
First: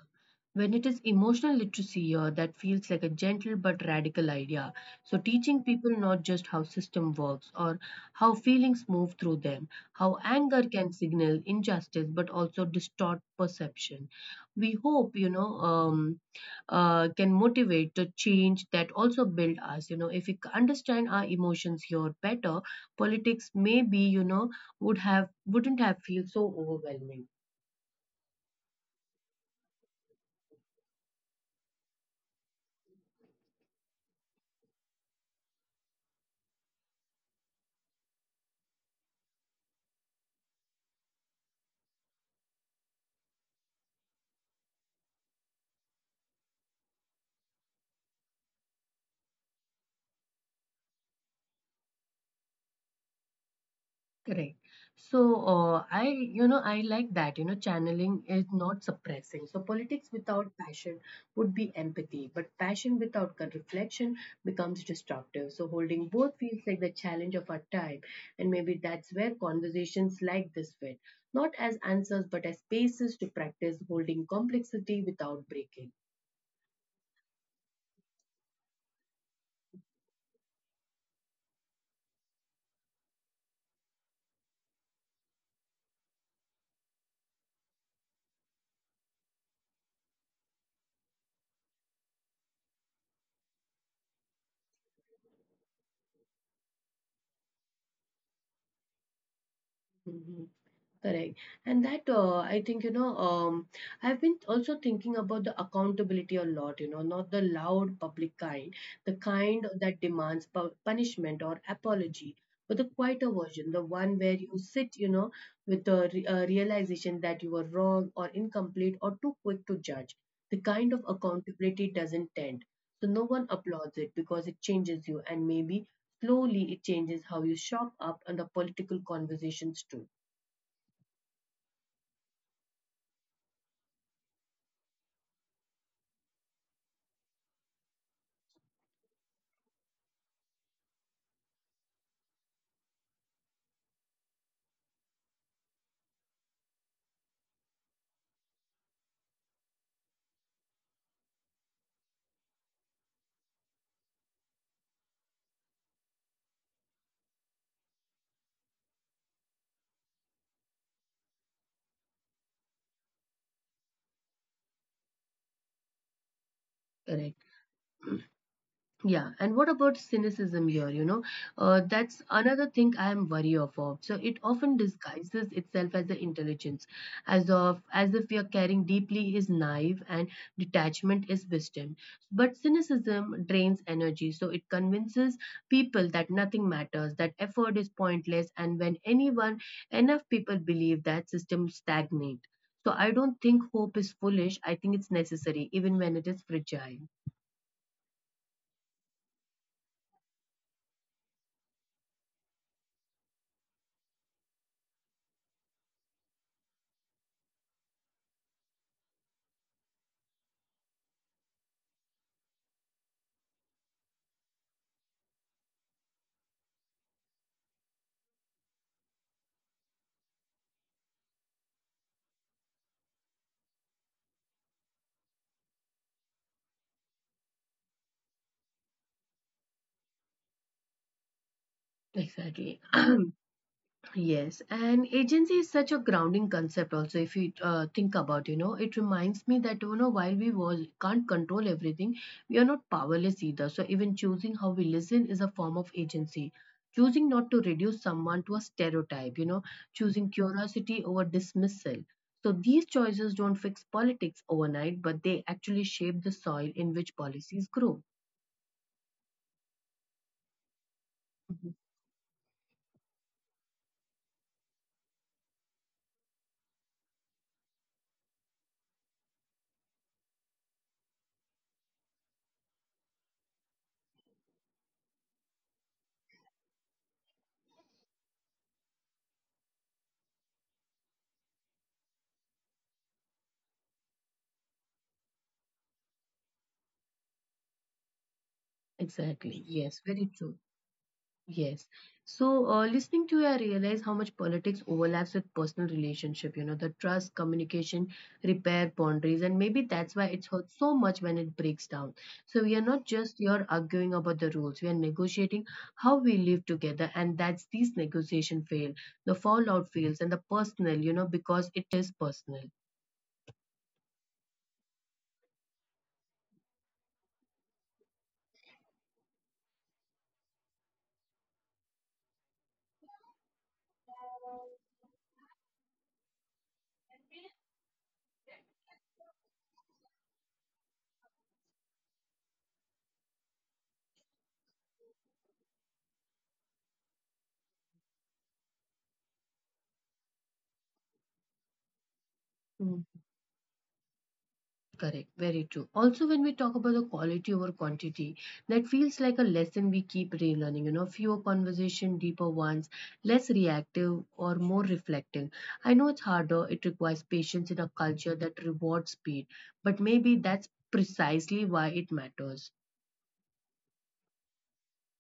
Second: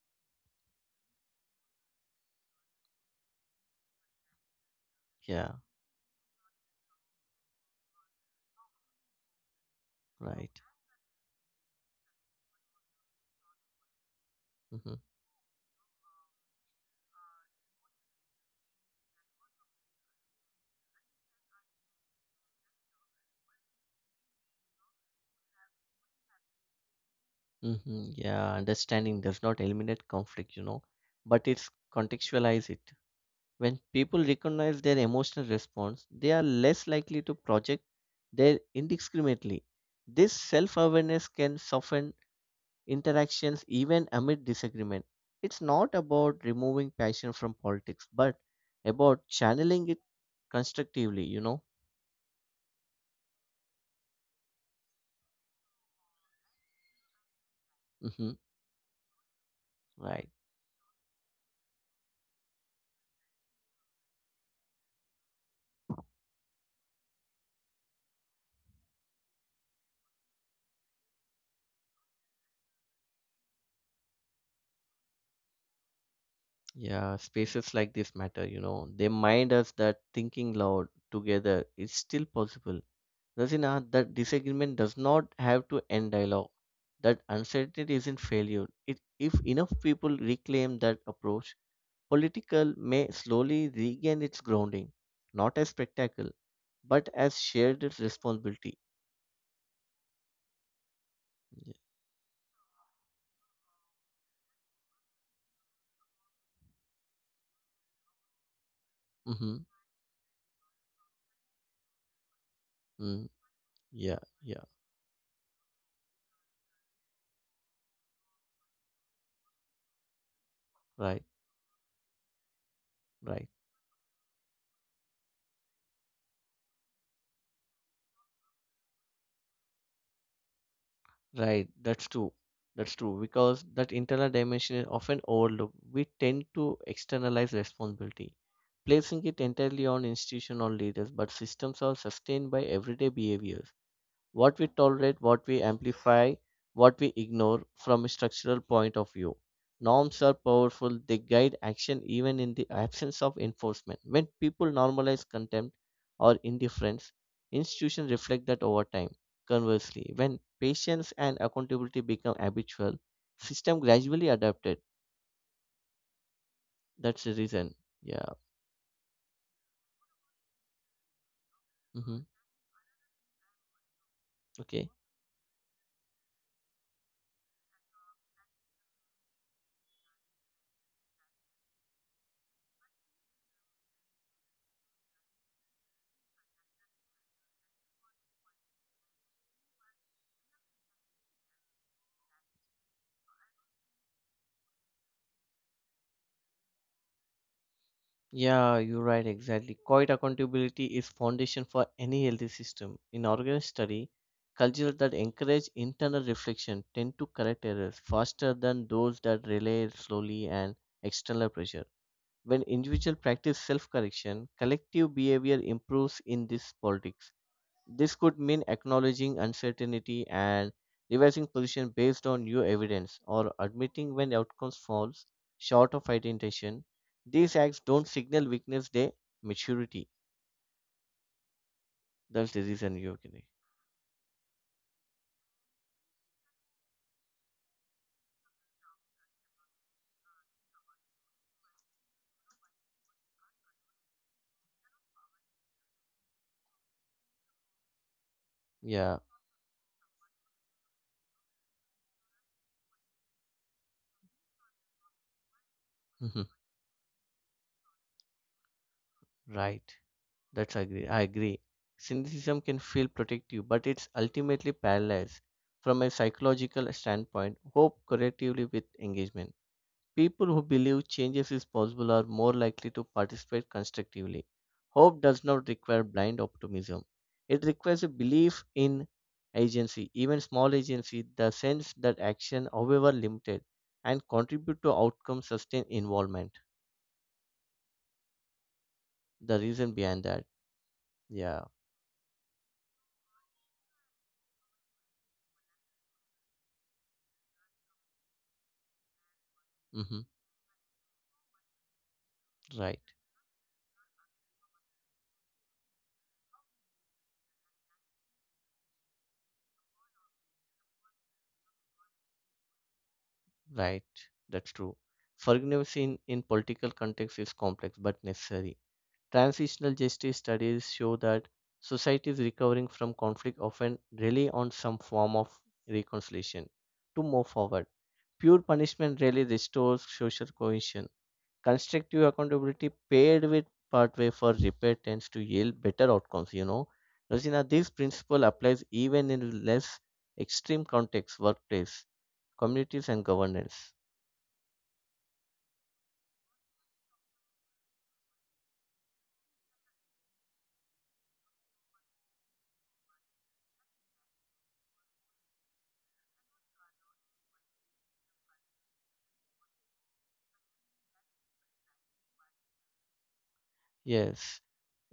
S1: When it is emotional literacy, that feels like a gentle but radical idea. So,
S2: Yeah,
S1: teaching people not just how system works or how feelings move through them, how
S2: right.
S1: anger can signal injustice but also distort perception. We
S2: hmm
S1: hope, can motivate the change that also build us. You know, if we understand our emotions here better, politics maybe, you know, wouldn't have feel so overwhelming.
S2: Yeah, understanding does not eliminate conflict, but it's contextualize it. When people recognize their emotional response, they are less likely to project their indiscriminately. This self awareness can soften interactions even amid disagreement. It's not about removing passion from politics, but about channeling it constructively, you know?
S1: Correct. So, I like that, you know, channeling
S2: hmm
S1: is not suppressing. So, politics
S2: Right.
S1: without passion would be empathy, but passion without reflection becomes destructive. So, holding both feels like the challenge of our time. And maybe that's where conversations like this fit, not as answers, but as spaces to practice holding complexity without breaking.
S2: Yeah, spaces like this matter. They mind us that thinking loud together is still possible, Rasina, that disagreement does not have to end dialogue. That uncertainty isn't failure. It, if enough people reclaim that approach, political may slowly regain its grounding, not as spectacle, but as shared responsibility.
S1: Mm-hmm. Correct.
S2: Yeah.
S1: And that, I think, I've been also thinking about the accountability a lot, you know, not the loud public kind, the
S2: Mm-hmm.
S1: kind that demands punishment or apology, but the quieter
S2: Mm,
S1: version, the one
S2: yeah,
S1: where you
S2: yeah,
S1: sit, you know, with the realization that you were wrong or incomplete or too quick to judge. The kind of
S2: right,
S1: accountability doesn't tend. So no
S2: right.
S1: one applauds it because it changes you, and maybe slowly it changes how you show up on the political conversations too.
S2: Right, that's true. That's true because that internal dimension is often overlooked. We tend to externalize responsibility, placing it entirely on institution or leaders, but systems are sustained by everyday behaviors, what we tolerate, what we amplify, what we ignore from a structural point of view. Norms are powerful, they guide action even in the absence of enforcement. When people normalize contempt or indifference, institutions reflect that over time. Conversely, when patience and accountability become habitual, system gradually adapted. That's the
S1: Correct.
S2: reason. Yeah.
S1: Yeah, and what about cynicism here? You know,
S2: hmm
S1: that's another thing I am wary of. So it often
S2: Okay.
S1: disguises itself as the intelligence, as if we are caring deeply is naive and detachment is wisdom. But cynicism drains energy, so it convinces people that nothing matters, that effort is pointless, and enough people believe that system stagnate. So I don't think hope is foolish. I think it's necessary, even when it is fragile.
S2: Yeah, you're right, exactly. Quite accountability is foundation for any healthy system. In organic study, cultures that encourage internal reflection tend to correct errors faster than those that rely slowly and external pressure. When individuals practice self-correction, collective behavior improves in this politics. This could mean acknowledging uncertainty and revising position based on new evidence or admitting when outcomes falls short of intention. These acts don't signal weakness, they maturity.
S1: Exactly.
S2: That's the reason you agree.
S1: Yes. And agency is such a grounding concept also if you think about, you know, it reminds me that, you know, while we was, can't control everything, we are not powerless either. So even choosing how we listen is a form of agency. Choosing not to reduce someone to a stereotype, you
S2: Yeah.
S1: know, choosing curiosity over dismissal. So these choices don't fix politics overnight, but they actually shape the soil
S2: Mhm.
S1: in which policies grow.
S2: Right. That's agree. I
S1: Mhm.
S2: agree. Cynicism can feel protective, but it's ultimately paralyzed. From a psychological standpoint, hope correlatively with engagement. People who believe changes is possible are more likely to participate constructively. Hope does not require blind optimism. It requires a belief in agency, even small agency, the sense that action, however limited, and contribute to outcome sustain involvement.
S1: Exactly.
S2: The
S1: Yes,
S2: reason
S1: very
S2: behind
S1: true.
S2: that. Yeah.
S1: Yes. So, listening to you, I realize how much politics overlaps with personal relationship. You know, the trust, communication, repair, boundaries, and maybe that's why
S2: hmm
S1: it's hurt so much when it breaks down. So, we are not
S2: Right.
S1: just here arguing about the rules. We are negotiating how we live together, and that's these negotiation fail, the fallout fails, and the personal. You know, because it is personal.
S2: Right. That's true. Forgiveness in political context is complex but necessary. Transitional justice studies show that societies recovering from conflict often rely on some form of reconciliation to move forward. Pure punishment rarely restores social cohesion. Constructive accountability paired with pathway for repair tends to yield better outcomes, you know. Rosina, this principle applies even in less extreme contexts, workplace, communities and governance.
S1: Correct, very true. Also, when we talk about the quality over quantity, that feels like a lesson we keep relearning. You know, fewer conversation, deeper ones, less reactive or more reflective. I know it's harder, it requires patience in a culture that rewards speed, but maybe that's precisely why it matters.
S2: Yes.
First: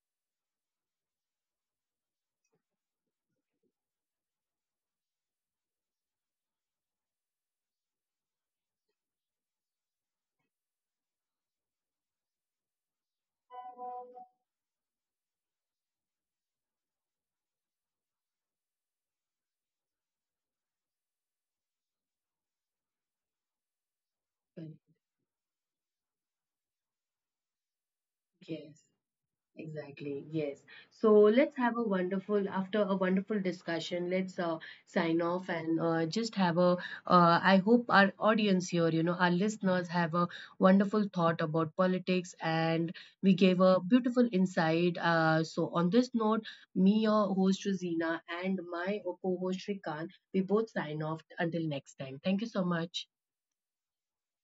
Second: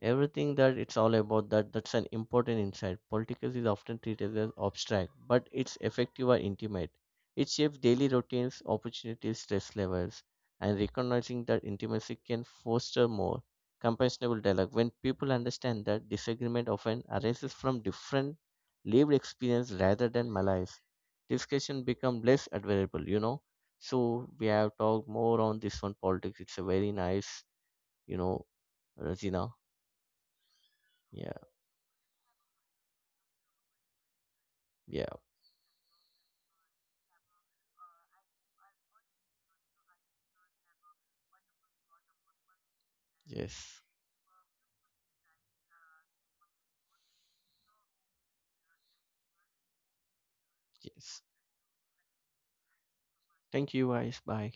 S2: Everything that it's all about that, that's an important insight. Politics is often treated as abstract but it's effective or intimate. It shapes daily routines, opportunities, stress levels, and recognizing that intimacy can foster more compassionable dialogue. When people understand that disagreement often arises from different lived experience rather than malice, discussion become less admirable, you know. So we have
S1: Correct.
S2: talked more on this one politics, it's a very nice, you know,
S1: Yes.
S2: Razina.
S1: Exactly, yes. So
S2: Yeah,
S1: let's have a wonderful, after a wonderful discussion, let's
S2: yeah.
S1: sign off and just have a, I hope our audience here, you know, our listeners have a wonderful thought about politics and we gave
S2: Yes.
S1: a beautiful insight. So on this note, me, your host, Rosina, and my co-host, Shrikant, we both sign
S2: Yes.
S1: off until next time. Thank you so much.
S2: Thank you, guys. Bye.